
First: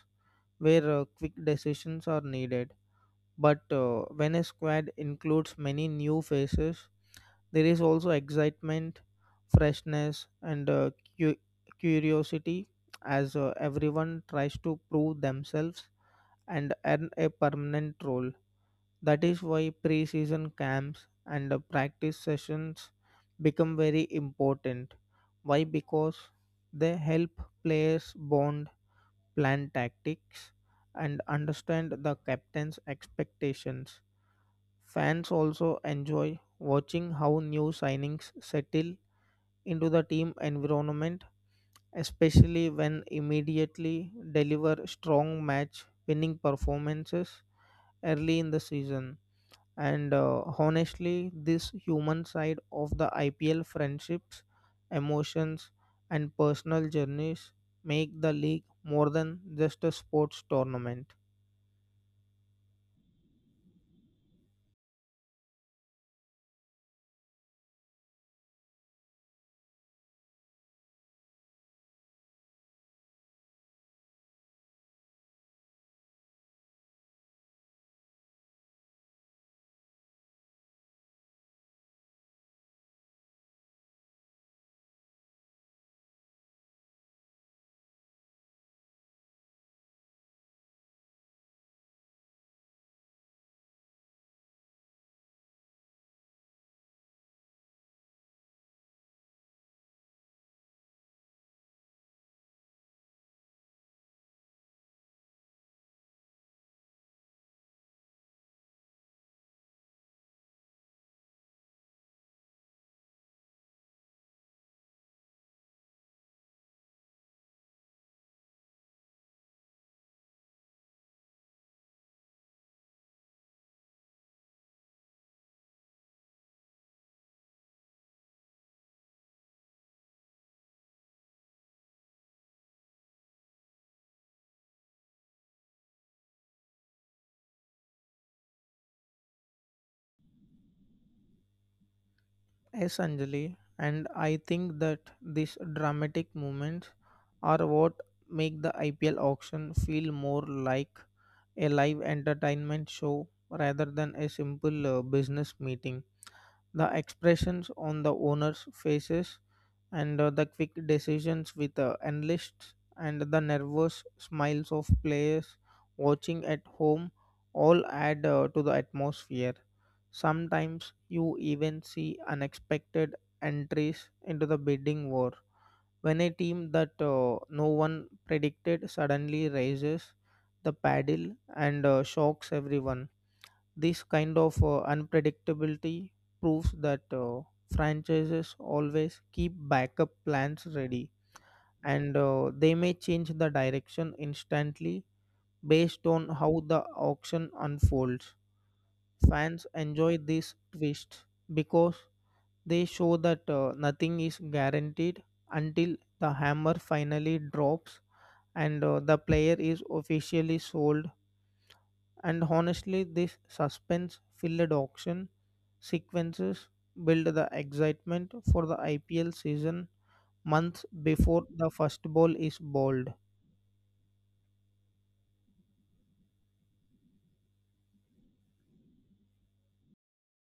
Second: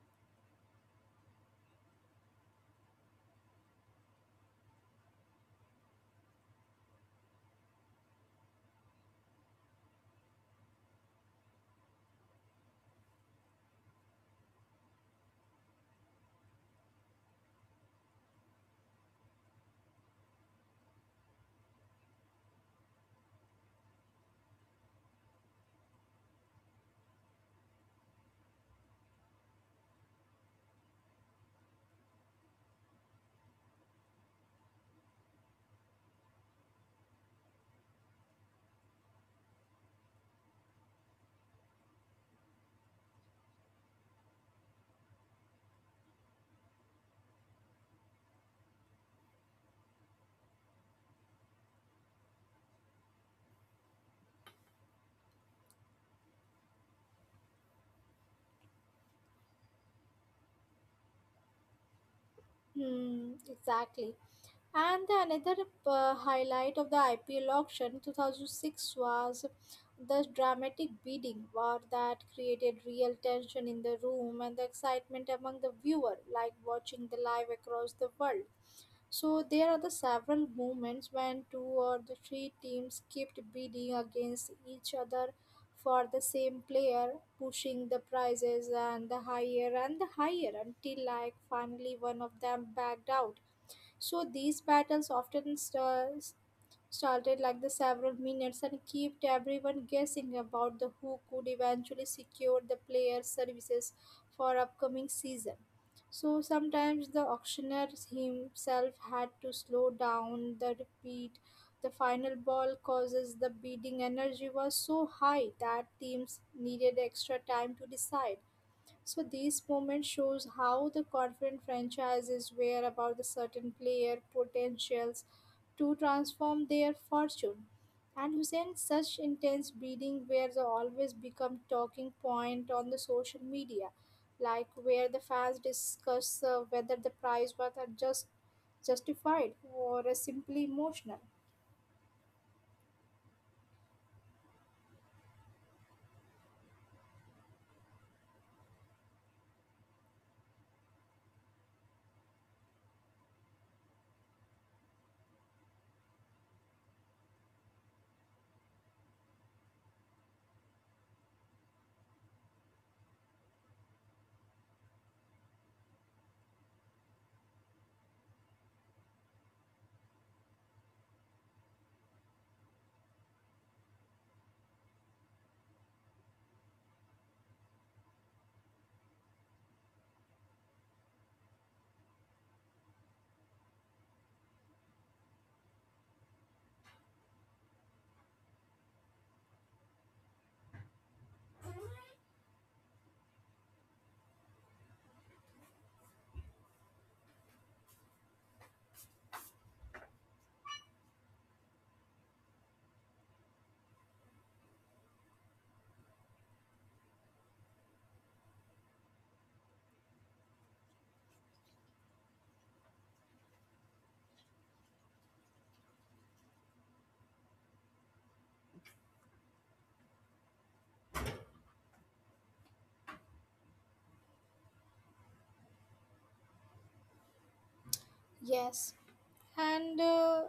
Speaker 2: where quick decisions are needed. But when a squad includes many new faces, there is also excitement, freshness, and cu- curiosity as everyone tries to prove themselves and earn a permanent role. That is why pre season camps and the practice sessions become very important. Why? Because they help players bond, plan tactics, and understand the captain's expectations. Fans also enjoy watching how new signings settle into the team environment, especially when immediately deliver strong match winning performances early in the season. And honestly, this human side of the IPL friendships, emotions, and personal journeys make the league more than just a sports tournament.
Speaker 1: Hmm, exactly. And the another highlight of the IPL auction 2006 was the dramatic bidding war that created real tension in the room and the excitement among the viewer, like watching the live across the world. So there are the several moments when two or the three teams kept bidding against each other for the same player, pushing the prices and the higher until like finally one of them backed out. So these battles often starts started like the several minutes and kept everyone guessing about the who could eventually secure the player's services for upcoming season. So sometimes the auctioneer himself had to slow down the repeat. The final ball causes the bidding energy was so high that teams needed extra time to decide. So these moments shows how the confident franchises were about the certain player potentials to transform their fortune. And Hussein, such intense breeding where they always become talking point on the social media, like where the fans discuss whether the prize was are just justified or simply emotional.
Speaker 2: Yes, Anjali, and I think that these dramatic moments are what make the IPL auction feel more like a live entertainment show rather than a simple business meeting. The expressions on the owners' faces and the quick decisions with analysts and the nervous smiles of players watching at home all add to the atmosphere. Sometimes you even see unexpected entries into the bidding war when a team that no one predicted suddenly raises the paddle and shocks everyone. This kind of unpredictability proves that franchises always keep backup plans ready and they may change the direction instantly based on how the auction unfolds. Fans enjoy these twists because they show that nothing is guaranteed until the hammer finally drops and the player is officially sold. And honestly, this suspense filled auction sequences build the excitement for the IPL season months before the first ball is bowled.
Speaker 1: Yes, and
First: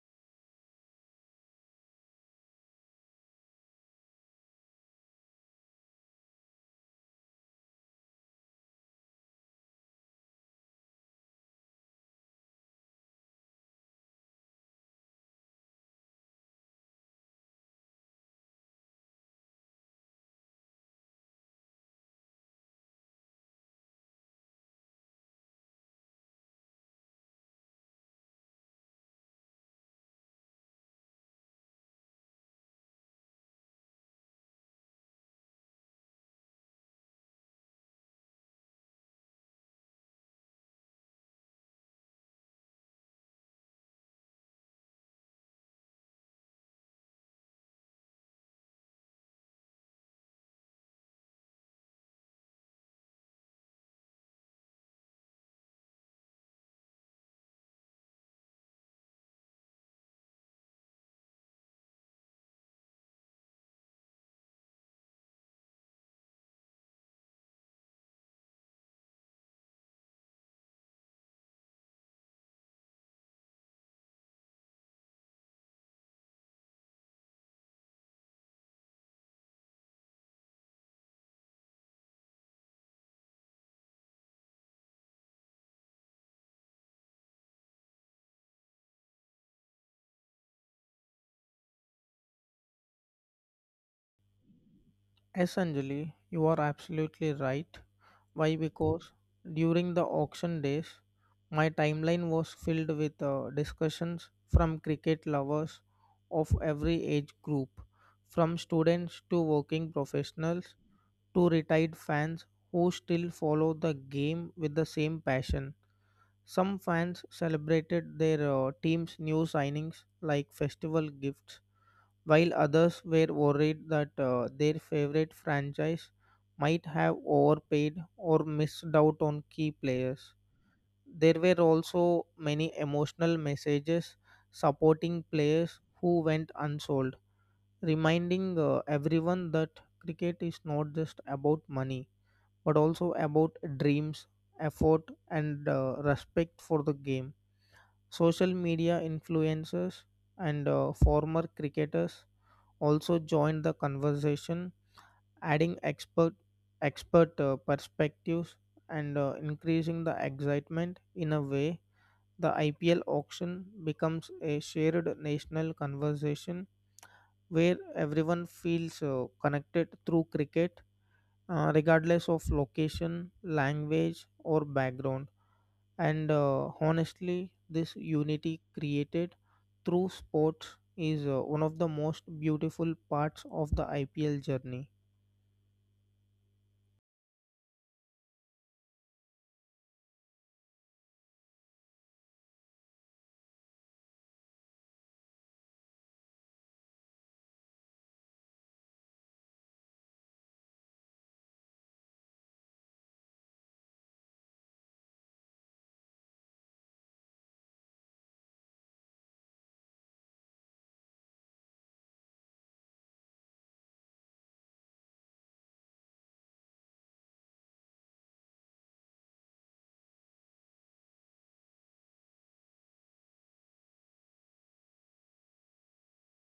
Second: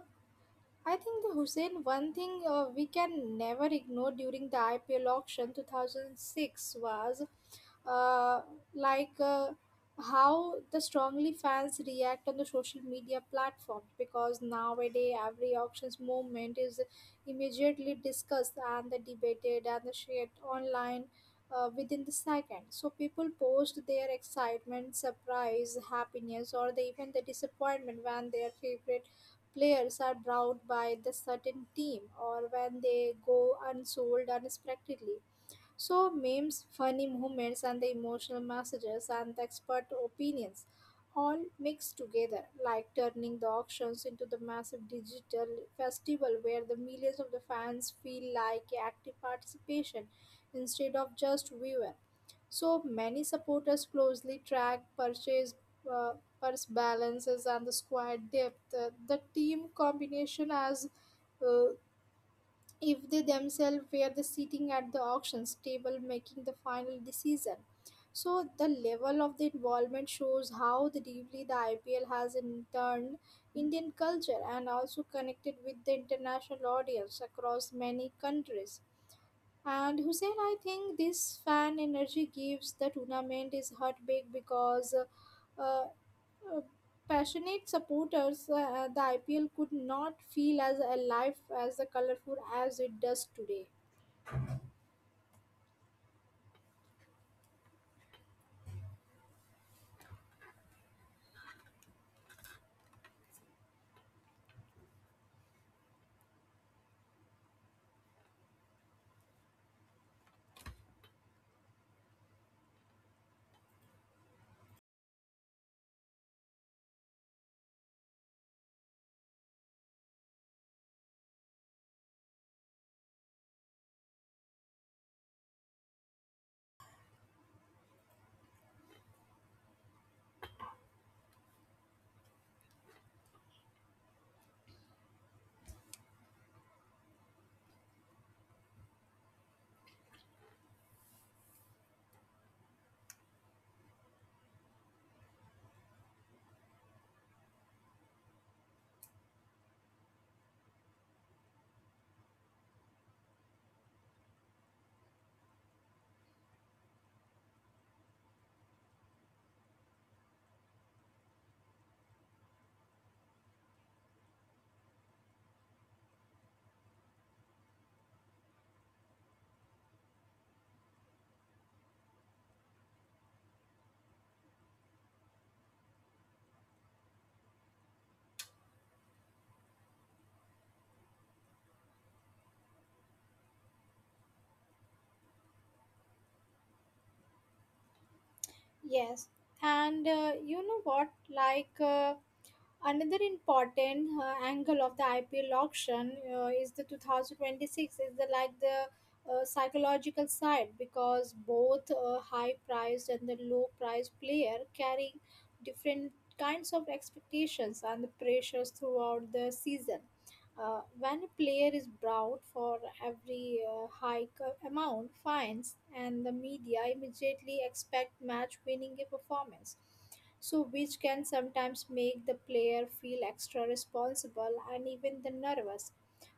Speaker 1: I think the Hussein, one thing we can never ignore during the IPL auction 2006 was uh, like uh, how the strongly fans react on the social media platforms because nowadays every auctions movement is immediately discussed and the debated and the shared online within the second. So people post their excitement, surprise, happiness, or the, even the disappointment when their favorite players are drowned by the certain team or when they go unsold unexpectedly. So, memes, funny moments, and the emotional messages and the expert opinions all mixed together, like turning the auctions into the massive digital festival where the millions of the fans feel like active participation instead of just viewer. So many supporters closely track uh, purse balances, and the squad depth. The team combination as uh, if they themselves were the sitting at the auctions table making the final decision. So the level of the involvement shows how the deeply the IPL has interned Indian culture and also connected with the international audience across many countries. And Hussein, I think this fan energy gives the tournament is heartbreak because uh, uh, passionate supporters, the IPL could not feel as alive, as the colorful as it does today.
Speaker 2: Essentially, you are absolutely right. Why? Because during the auction days, my timeline was filled with discussions from cricket lovers of every age group, from students to working professionals to retired fans who still follow the game with the same passion. Some fans celebrated their team's new signings like festival gifts, while others were worried that their favorite franchise might have overpaid or missed out on key players. There were also many emotional messages supporting players who went unsold, reminding everyone that cricket is not just about money but also about dreams, effort, and respect for the game. Social media influencers and former cricketers also joined the conversation, adding expert perspectives and increasing the excitement. In a way, the IPL auction becomes a shared national conversation where everyone feels connected through cricket regardless of location, language, or background. And honestly, this unity created through sports is one of the most beautiful parts of the IPL journey.
Speaker 1: Yes. And you know what? Another important angle of the IPL auction is the 2026 is the like the psychological side because both high priced and the low priced player carry different kinds of expectations and the pressures throughout the season. When a player is brought for every amount fines and the media immediately expect match winning a performance, so which can sometimes make the player feel extra responsible and even the nervous.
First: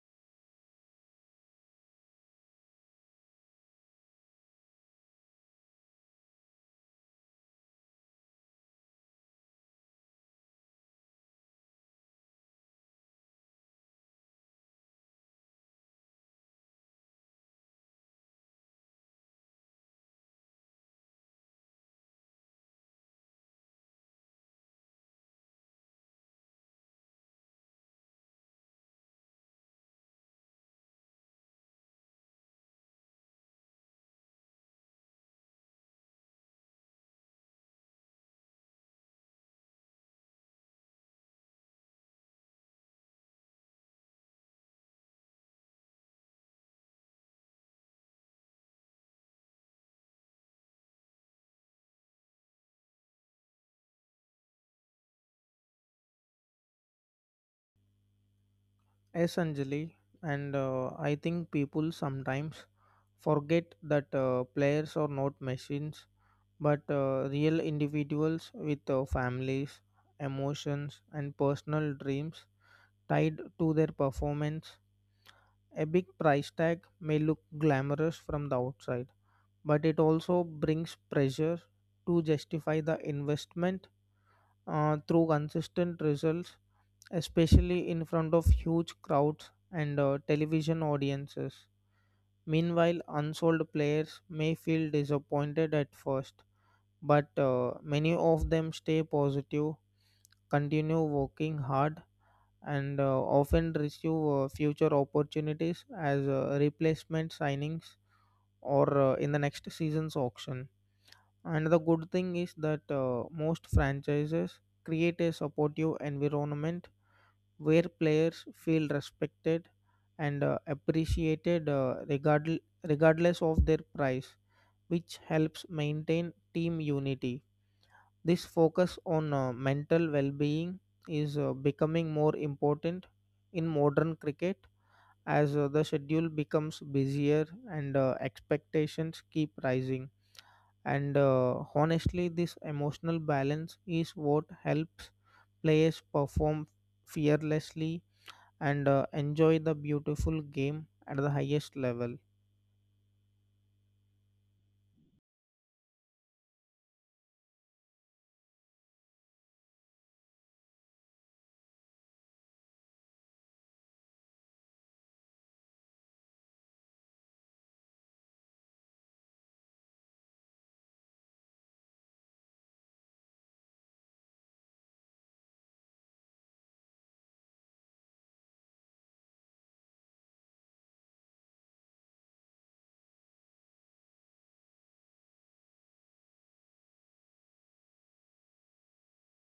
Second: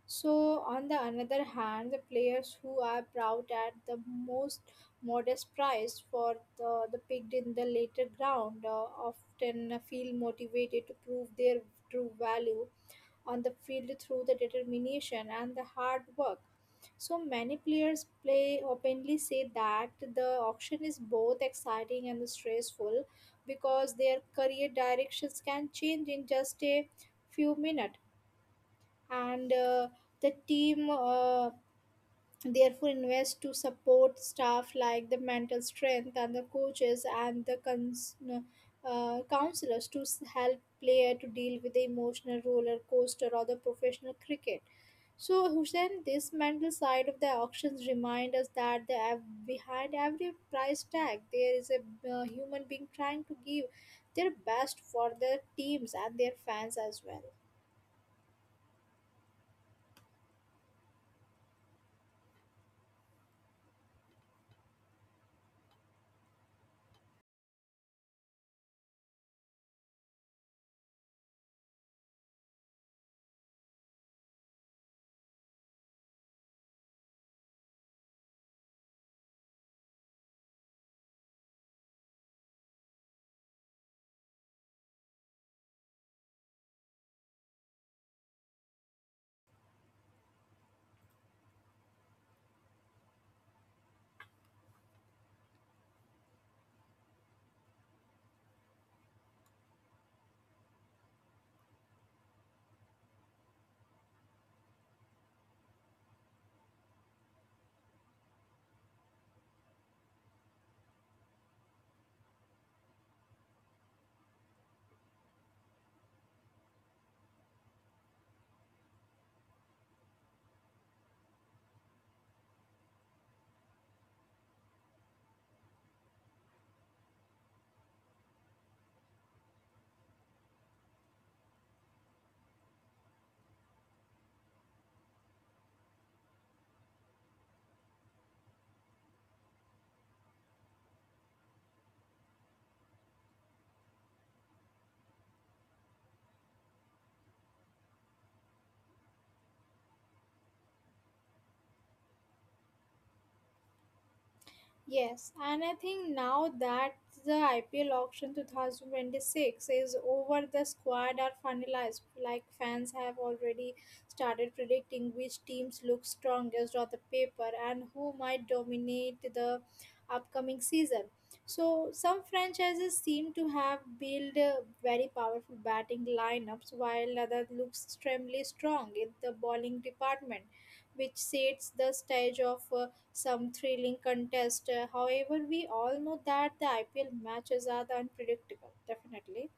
Speaker 1: So on the another hand, the players who are brought at the most modest price for the picked in the later round often feel motivated to prove their true value on the field through the determination and the hard work. So many players play openly say that the auction is both exciting and stressful because their career directions can change in just a few minutes, and the team therefore invests to support staff like the mental strength and the coaches and the counselors to help player to deal with the emotional roller coaster or the professional cricket. So, Hussein, this mental side of the auctions remind us that behind every price tag, there is a human being trying to give their best for their teams and their fans as well.
Speaker 2: Yes, Anjali, and I think people sometimes forget that players are not machines but real individuals with families, emotions, and personal dreams tied to their performance. A big price tag may look glamorous from the outside, but it also brings pressure to justify the investment through consistent results, especially in front of huge crowds and television audiences. Meanwhile, unsold players may feel disappointed at first, but many of them stay positive, continue working hard, and often receive future opportunities as replacement signings or in the next season's auction. And the good thing is that most franchises create a supportive environment where players feel respected and appreciated regardless of their price, which helps maintain team unity. This focus on mental well being is becoming more important in modern cricket as the schedule becomes busier and expectations keep rising. And honestly, this emotional balance is what helps players perform fearlessly and enjoy the beautiful game at the highest level.
Speaker 1: Yes, and I think now that the IPL auction 2026 is over, the squad are finalized. Like fans have already started predicting which teams look strongest on the paper and who might dominate the upcoming season. So some franchises seem to have built very powerful batting lineups, while others look extremely strong in the bowling department, which sets the stage of some thrilling contest. However, we all know that the IPL matches are the unpredictable, definitely.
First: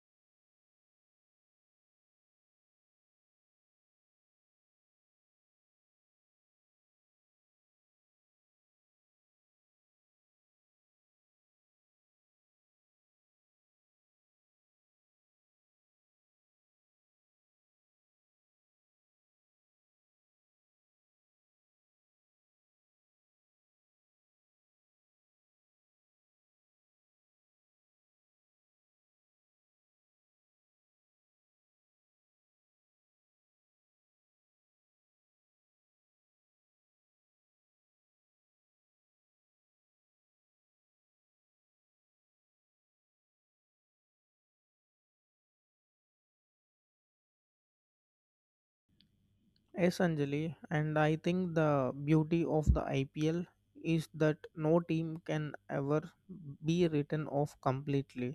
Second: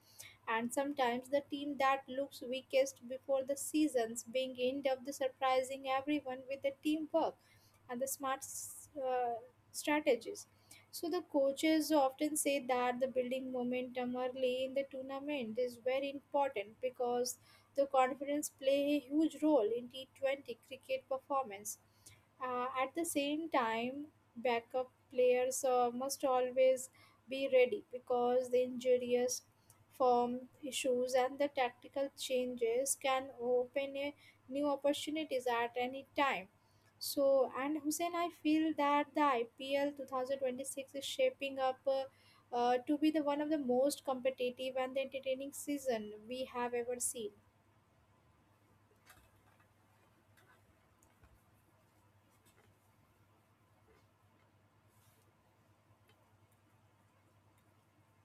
Speaker 1: And sometimes the team that looks weakest before the seasons being end up the surprising everyone with the teamwork and the smart uh, strategies. So the coaches often say that the building momentum early in the tournament is very important because the confidence play a huge role in T20 cricket performance. At the same time, backup players must always be ready because the injurious form issues and the tactical changes can open a new opportunities at any time. So, and Hussein, I feel that the IPL 2026 is shaping up to be the one of the most competitive and entertaining season we have ever seen.
Speaker 2: Yes, Anjali, and I think the beauty of the IPL is that no team can ever be written off completely.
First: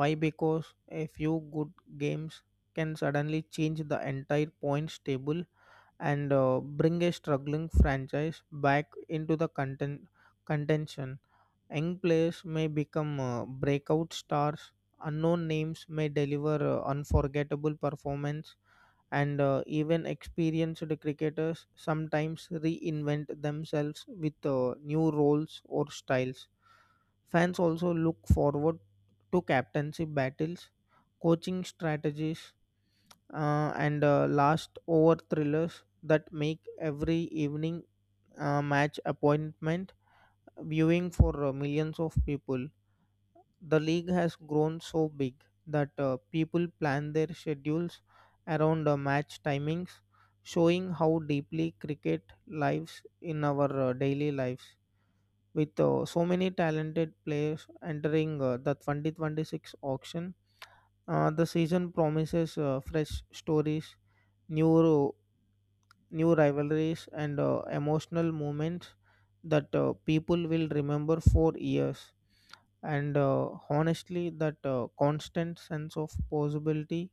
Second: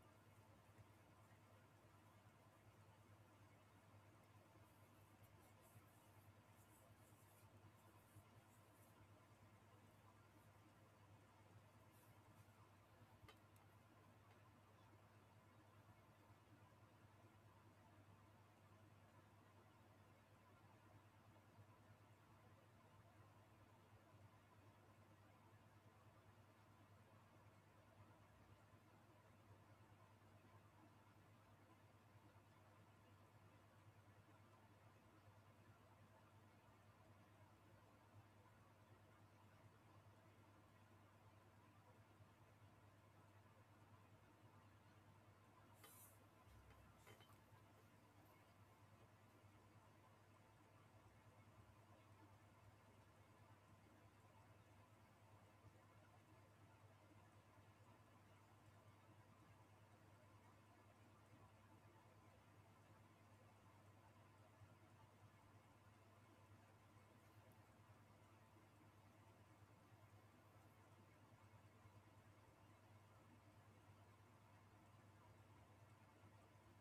Speaker 2: Why? Because a few good games can suddenly change the entire points table and bring a struggling franchise back into the contention. Young players may become breakout stars. Unknown names may deliver unforgettable performance, and even experienced cricketers sometimes reinvent themselves with new roles or styles. Fans also look forward to captaincy battles, coaching strategies, and last over thrillers that make every evening match appointment viewing for millions of people. The league has grown so big that people plan their schedules around match timings, showing how deeply cricket lives in our daily lives. With so many talented players entering the 2026 auction, the season promises fresh stories, new new rivalries, and emotional moments that people will remember for years. And honestly, that constant sense of possibility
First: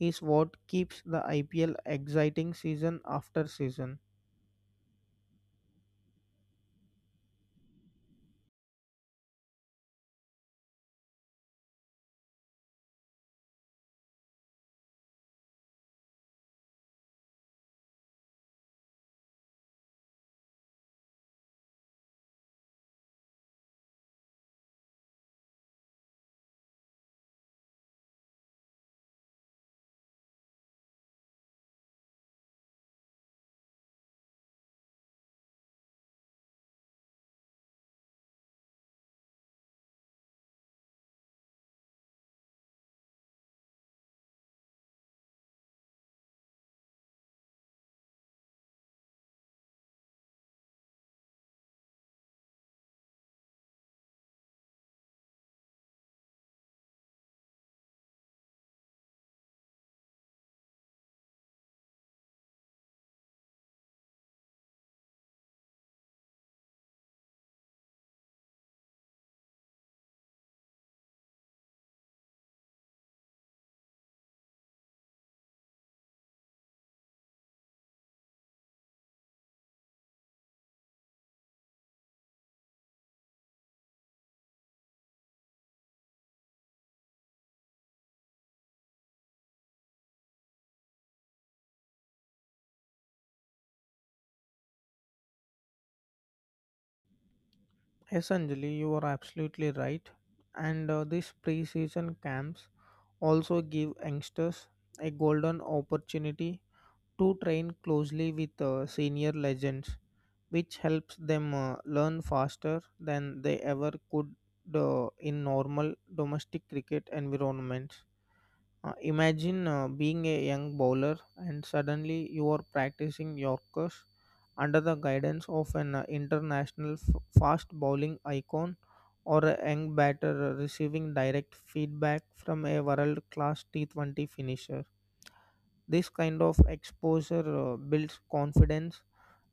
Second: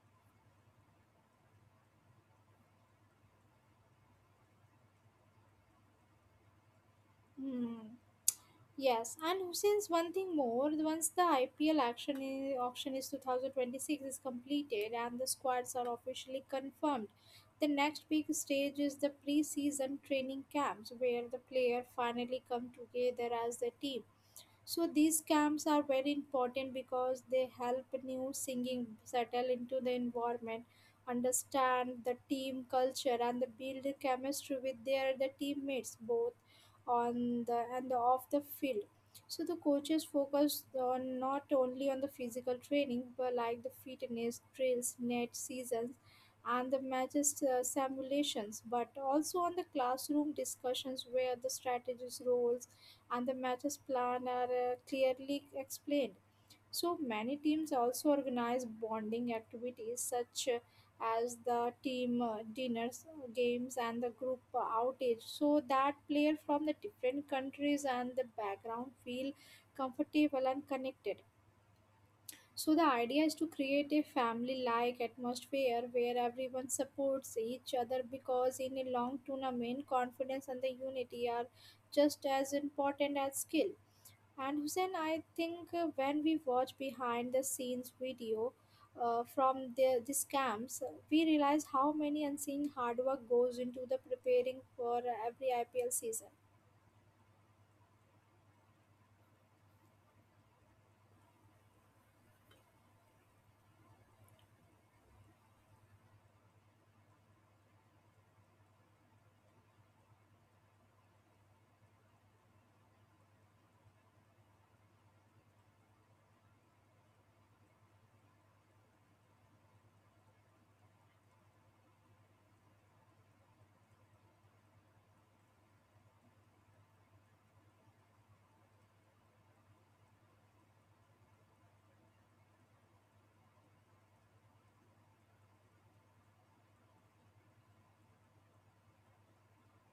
Speaker 2: is what keeps the IPL exciting season after season.
Speaker 1: Hmm. Yes, and Hussein's one thing more, once the IPL auction is 2026 is completed and the squads are officially confirmed, the next big stage is the pre-season training camps where the player finally come together as the team. So these camps are very important because they help new singing settle into the environment, understand the team culture and the build chemistry with their the teammates both on the and the off the field. So the coaches focus on not only on the physical training but like the fitness drills, net seasons, and the matches simulations, but also on the classroom discussions where the strategies, roles, and the matches plan are clearly explained. So many teams also organize bonding activities such as the team dinners, games, and the group outage, so that players from the different countries and the background feel comfortable and connected. So the idea is to create a family-like atmosphere where everyone supports each other because in a long tournament, confidence and the unity are just as important as skill. And Hussein, I think when we watch behind the scenes video from these camps, we realize how many unseen hard work goes into the preparing for every IPL season.
Speaker 2: Essentially, you are absolutely right. And these pre-season camps also give youngsters a golden opportunity to train closely with senior legends, which helps them learn faster than they ever could in normal domestic cricket environments. Imagine being a young bowler and suddenly you are practicing Yorkers under the guidance of an international f- fast bowling icon, or a young batter receiving direct feedback from a world class T20 finisher. This kind of exposure builds confidence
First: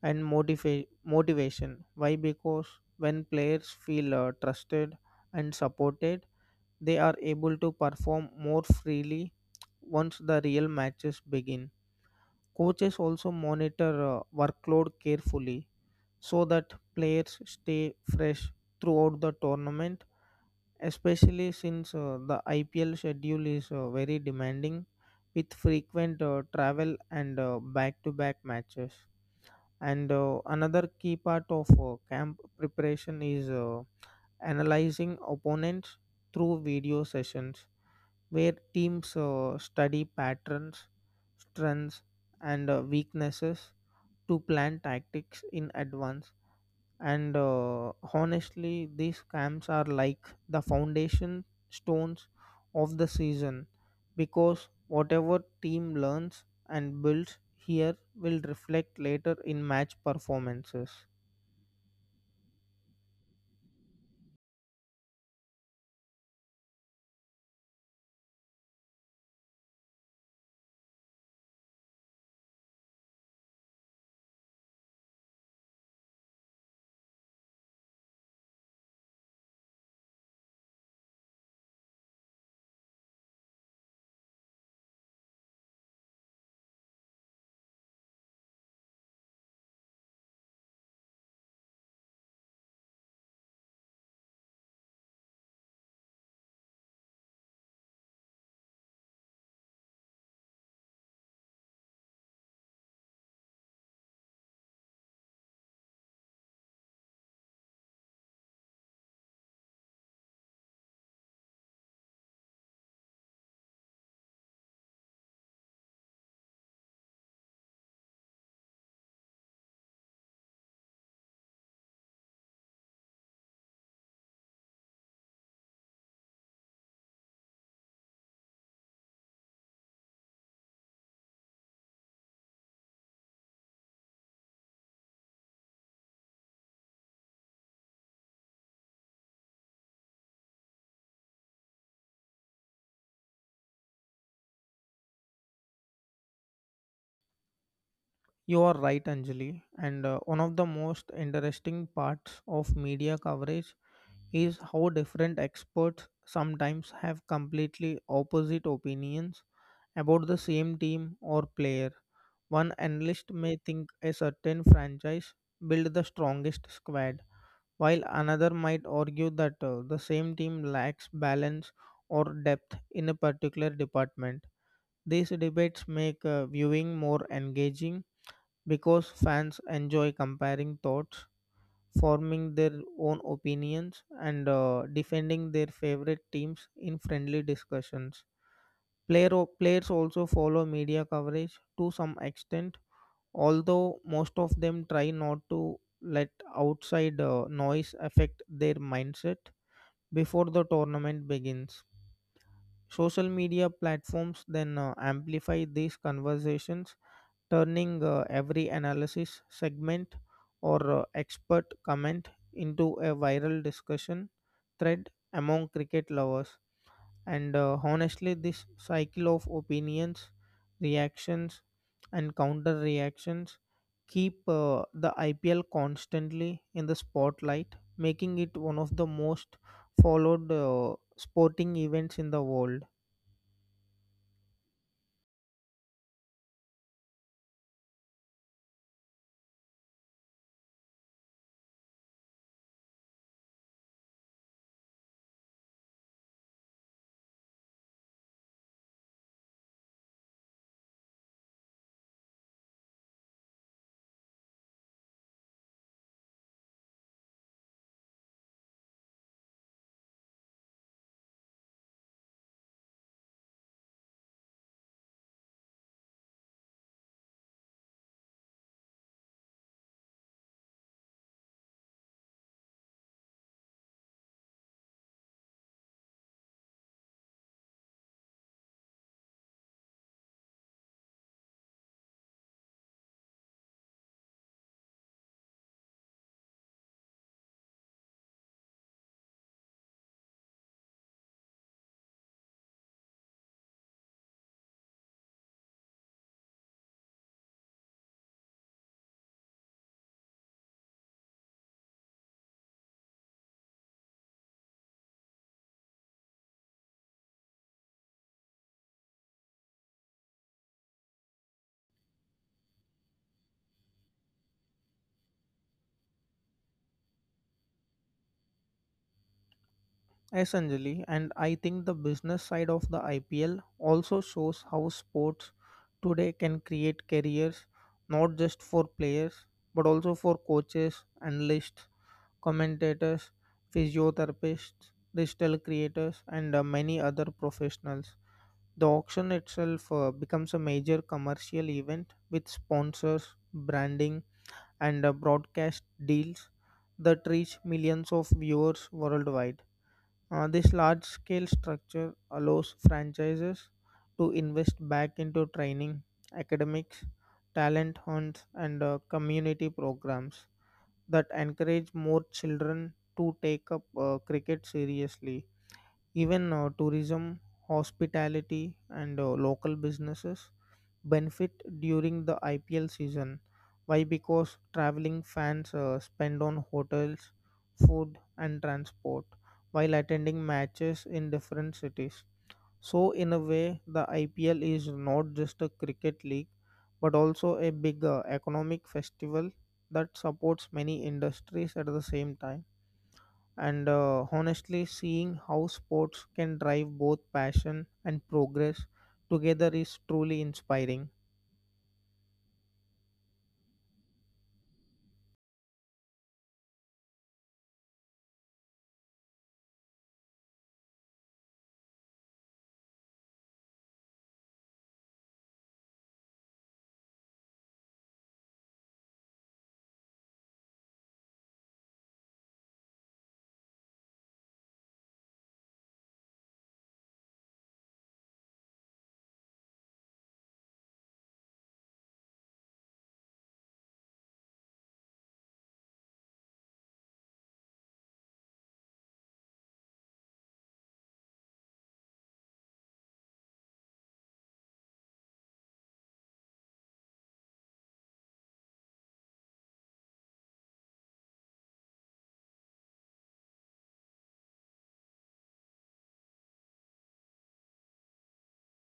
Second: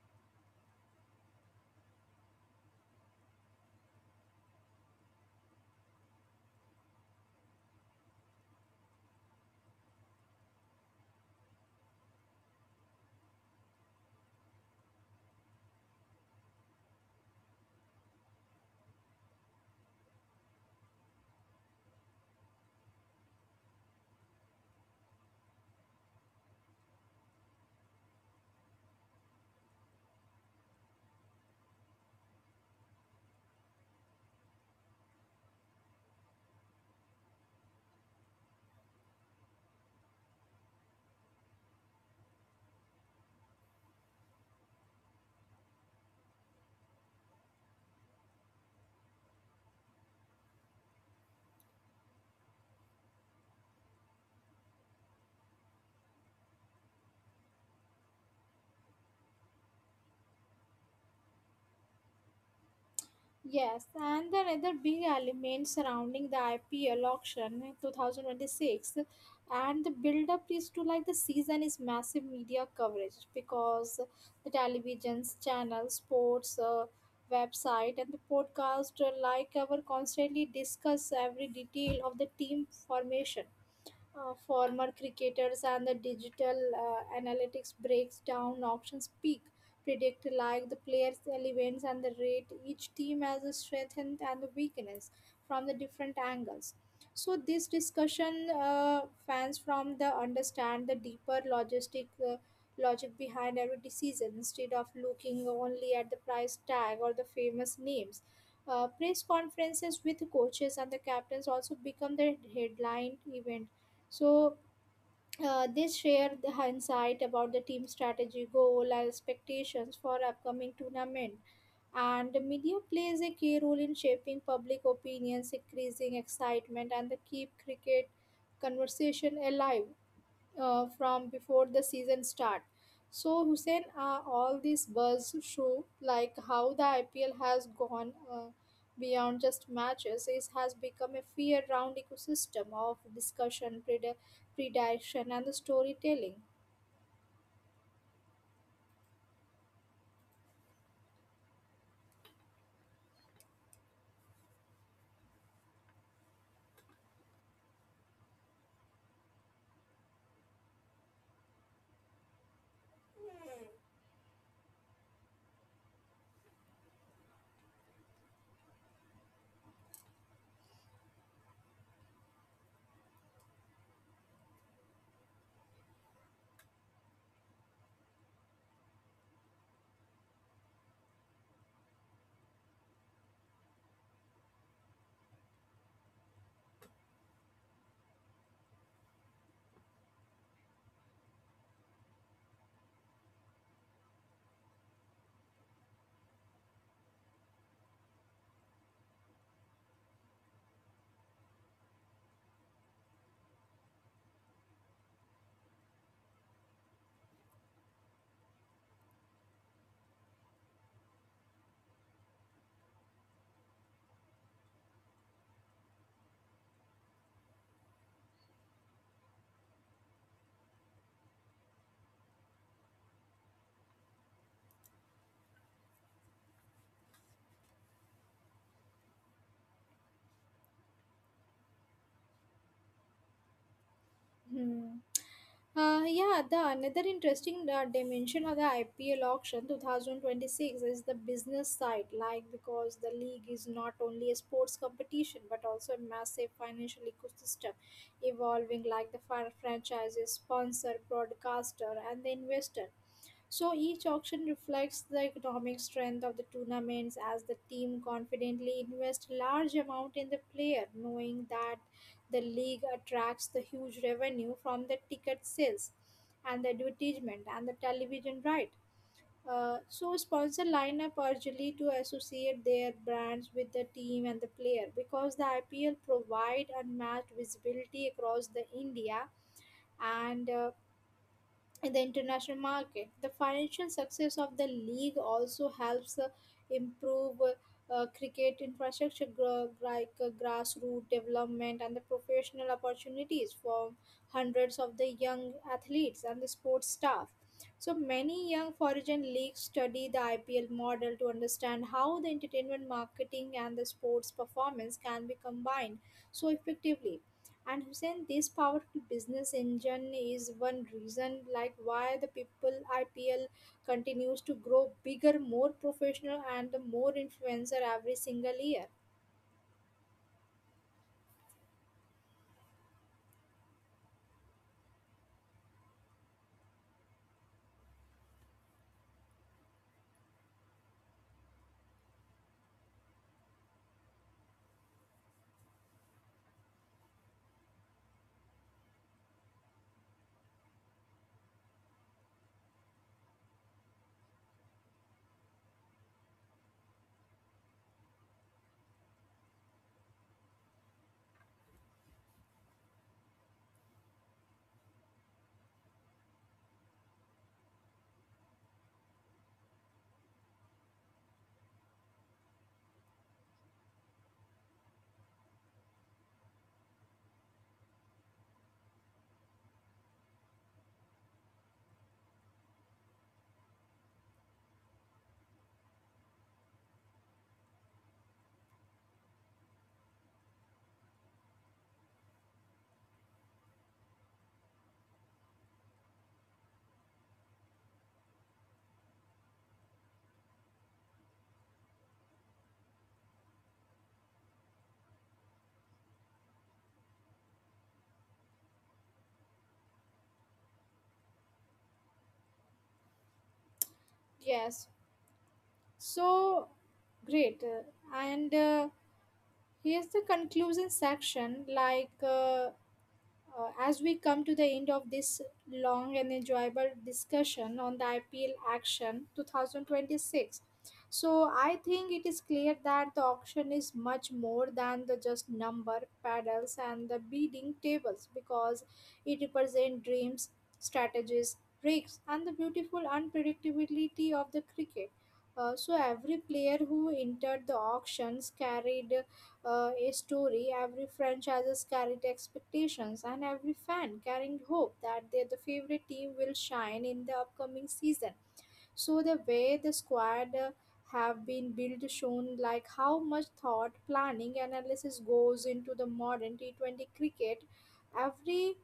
Speaker 2: and motivation. Why? Because when players feel trusted and supported, they are able to perform more freely once the real matches begin. Coaches also monitor workload carefully so that players stay fresh throughout the tournament, especially since the IPL schedule is very demanding with frequent travel and back-to-back matches. And another key part of camp preparation is analyzing opponents through video sessions where teams study patterns, strengths, and weaknesses to plan tactics in advance. And honestly, these camps are like the foundation stones of the season, because whatever team learns and builds here will reflect later in match performances.
Speaker 1: Yes, and the other big element surrounding the IPL auction in 2026 and the build up is to like the season is massive media coverage because the television's channel, sports website, and the podcast like our constantly discuss every detail of the team formation. Former cricketers and the digital analytics breaks down options peak predict like the players elements and the rate each team as a strength and the weakness from the different angles. So this discussion fans from the understand the deeper logistic logic behind every decision instead of looking only at the price tag or the famous names. Press conferences with coaches and the captains also become the headline event. So they share the insight about the team strategy, goal, and expectations for upcoming tournament. And the media plays a key role in shaping public opinions, increasing excitement, and the keep cricket conversation alive from before the season start. So Hussein, all these buzz show like how the IPL has gone beyond just matches. It has become a year-round ecosystem of discussion, prediction, and the storytelling.
Speaker 2: You are right, Anjali, and one of the most interesting parts of media coverage is how different experts sometimes have completely opposite opinions about the same team or player. One analyst may think a certain franchise built the strongest squad, while another might argue that the same team lacks balance or depth in a particular department. These debates make viewing more engaging because fans enjoy comparing thoughts, forming their own opinions, and defending their favorite teams in friendly discussions. Player, Players also follow media coverage to some extent, although most of them try not to let outside noise affect their mindset before the tournament begins. Social media platforms then amplify these conversations, turning every analysis, segment, or expert comment into a viral discussion thread among cricket lovers. And honestly, this cycle of opinions, reactions, and counter reactions keep the IPL constantly in the spotlight, making it one of the most followed sporting events in the world.
Speaker 1: Hmm. Yeah, the another interesting dimension of the IPL auction 2026 is the business side, like because the league is not only a sports competition but also a massive financial ecosystem evolving like the franchises, sponsor, broadcaster, and the investor. So each auction reflects the economic strength of the tournaments as the team confidently invests large amount in the player, knowing that the league attracts the huge revenue from the ticket sales and the advertisement and the television right. So sponsor lineup urgently to associate their brands with the team and the player because the IPL provide unmatched visibility across the India and in the international market. The financial success of the league also helps improve cricket infrastructure, grassroots development, and the professional opportunities for hundreds of the young athletes and the sports staff. So many young foreign leagues study the IPL model to understand how the entertainment marketing and the sports performance can be combined so effectively. And Hussein, this powerful business engine is one reason like why the people IPL continues to grow bigger, more professional and the more influencer every single year.
Speaker 2: Essentially, and I think the business side of the IPL also shows how sports today can create careers not just for players but also for coaches, analysts, commentators, physiotherapists, digital creators, and many other professionals. The auction itself becomes a major commercial event with sponsors, branding, and broadcast deals that reach millions of viewers worldwide. This large scale structure allows franchises to invest back into training, academics, talent hunts, and community programs that encourage more children to take up cricket seriously. Even tourism, hospitality, and local businesses benefit during the IPL season. Why? Because traveling fans spend on hotels, food, and transport while attending matches in different cities. So, in a way, the IPL is not just a cricket league but also a big economic festival that supports many industries at the same time. And honestly, seeing how sports can drive both passion and progress together is truly inspiring.
Speaker 1: Yes. So great. And Here's the conclusion section like as we come to the end of this long and enjoyable discussion on the IPL action 2026, so I think it is clear that the auction is much more than the just number paddles and the bidding tables because it represents dreams, strategies, breaks, and the beautiful unpredictability of the cricket. So every player who entered the auctions carried a story, every franchise carried expectations, and every fan carrying hope that their the favorite team will shine in the upcoming season. So the way the squad have been built shown like how much thought planning and analysis goes into the modern T20 cricket. Every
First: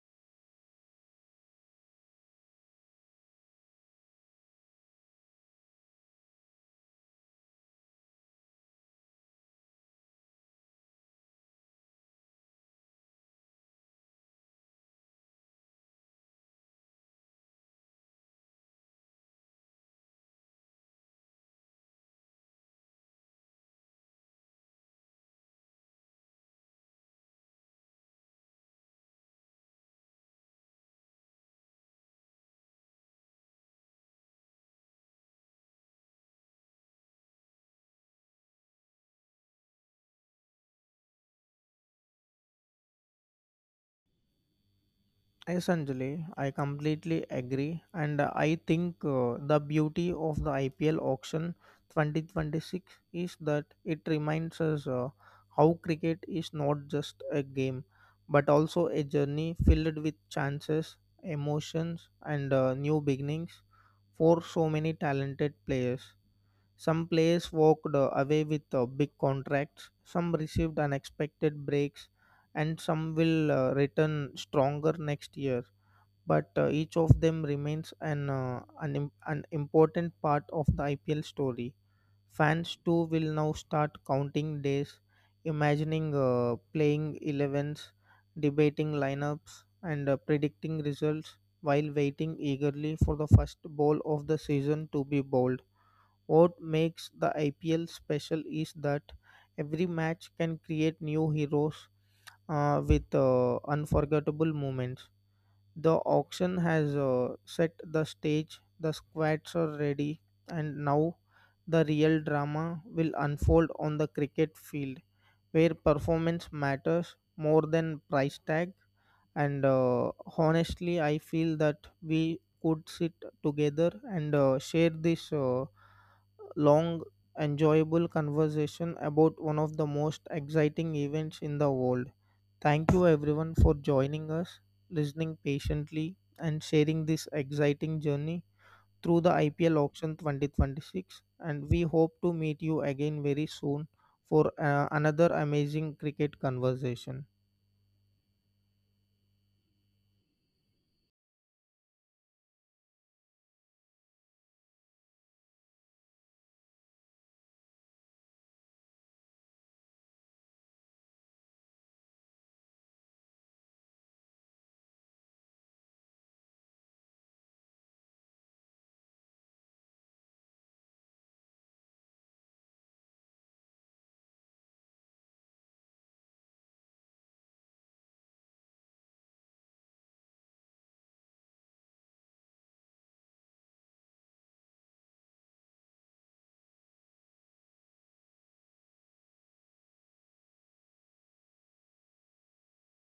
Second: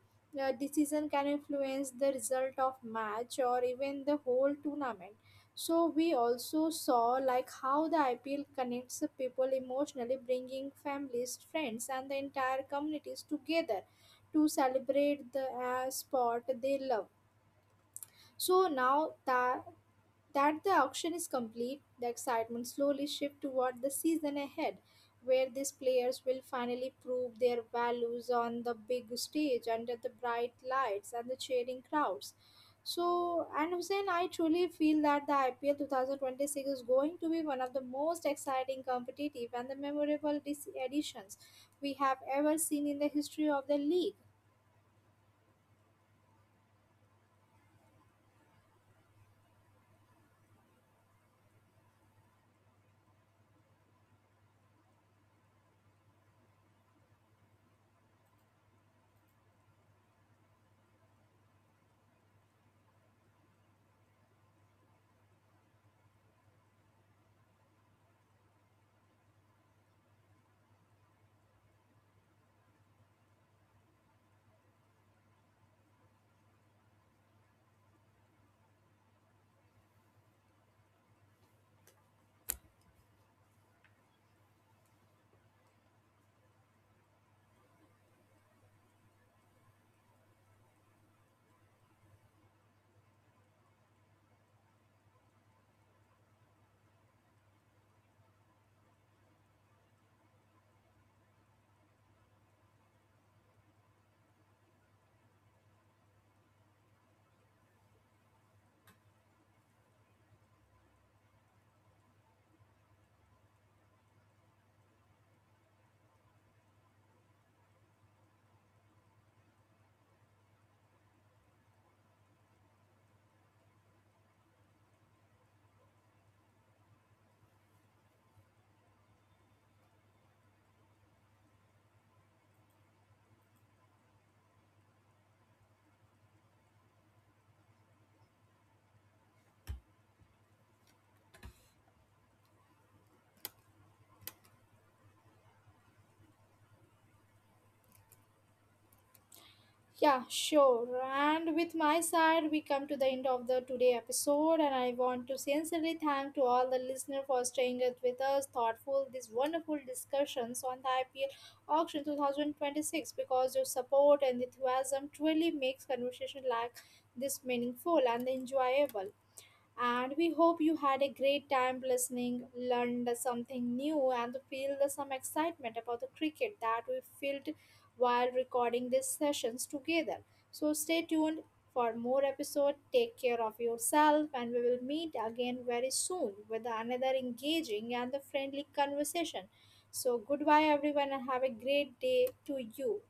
Speaker 1: decision can influence the result of match or even the whole tournament. So we also saw like how the IPL connects the people emotionally, bringing families, friends, and the entire communities together to celebrate the sport they love. So now that the auction is complete, the excitement slowly shifts toward the season ahead, where these players will finally prove their values on the big stage under the bright lights and the cheering crowds. So, and Hussein, I truly feel that the IPL 2026 is going to be one of the most exciting, competitive, and the memorable editions we have ever seen in the history of the league.
Speaker 2: Yes, Anjali, I completely agree, and I think the beauty of the IPL auction 2026 is that it reminds us how cricket is not just a game but also a journey filled with chances, emotions, and new beginnings for so many talented players. Some players walked away with big contracts, some received unexpected breaks, and some will return stronger next year, but each of them remains an important part of the IPL story. Fans too will now start counting days, imagining playing 11s, debating lineups, and predicting results while waiting eagerly for the first ball of the season to be bowled. What makes the IPL special is that every match can create new heroes with unforgettable moments. The auction has set the stage, the squads are ready, and now the real drama will unfold on the cricket field where performance matters more than price tag. And honestly, I feel that we could sit together and share this. Long, enjoyable conversation about one of the most exciting events in the world. Thank you, everyone, for joining us, listening patiently, and sharing this exciting journey through the IPL auction 2026. And we hope to meet you again very soon for another amazing cricket conversation.
Speaker 1: Yeah, sure. And with my side, we come to the end of the today episode, and I want to sincerely thank to all the listener for staying it with us, thoughtful, these wonderful discussions on the IPL auction 2026 because your support and enthusiasm truly makes conversation like this meaningful and enjoyable. And we hope you had a great time listening, learned something new, and feel some excitement about the cricket that we felt while recording these sessions together. So stay tuned for more episode. Take care of yourself, and we will meet again very soon with another engaging and friendly conversation. So goodbye, everyone, and have a great day to you.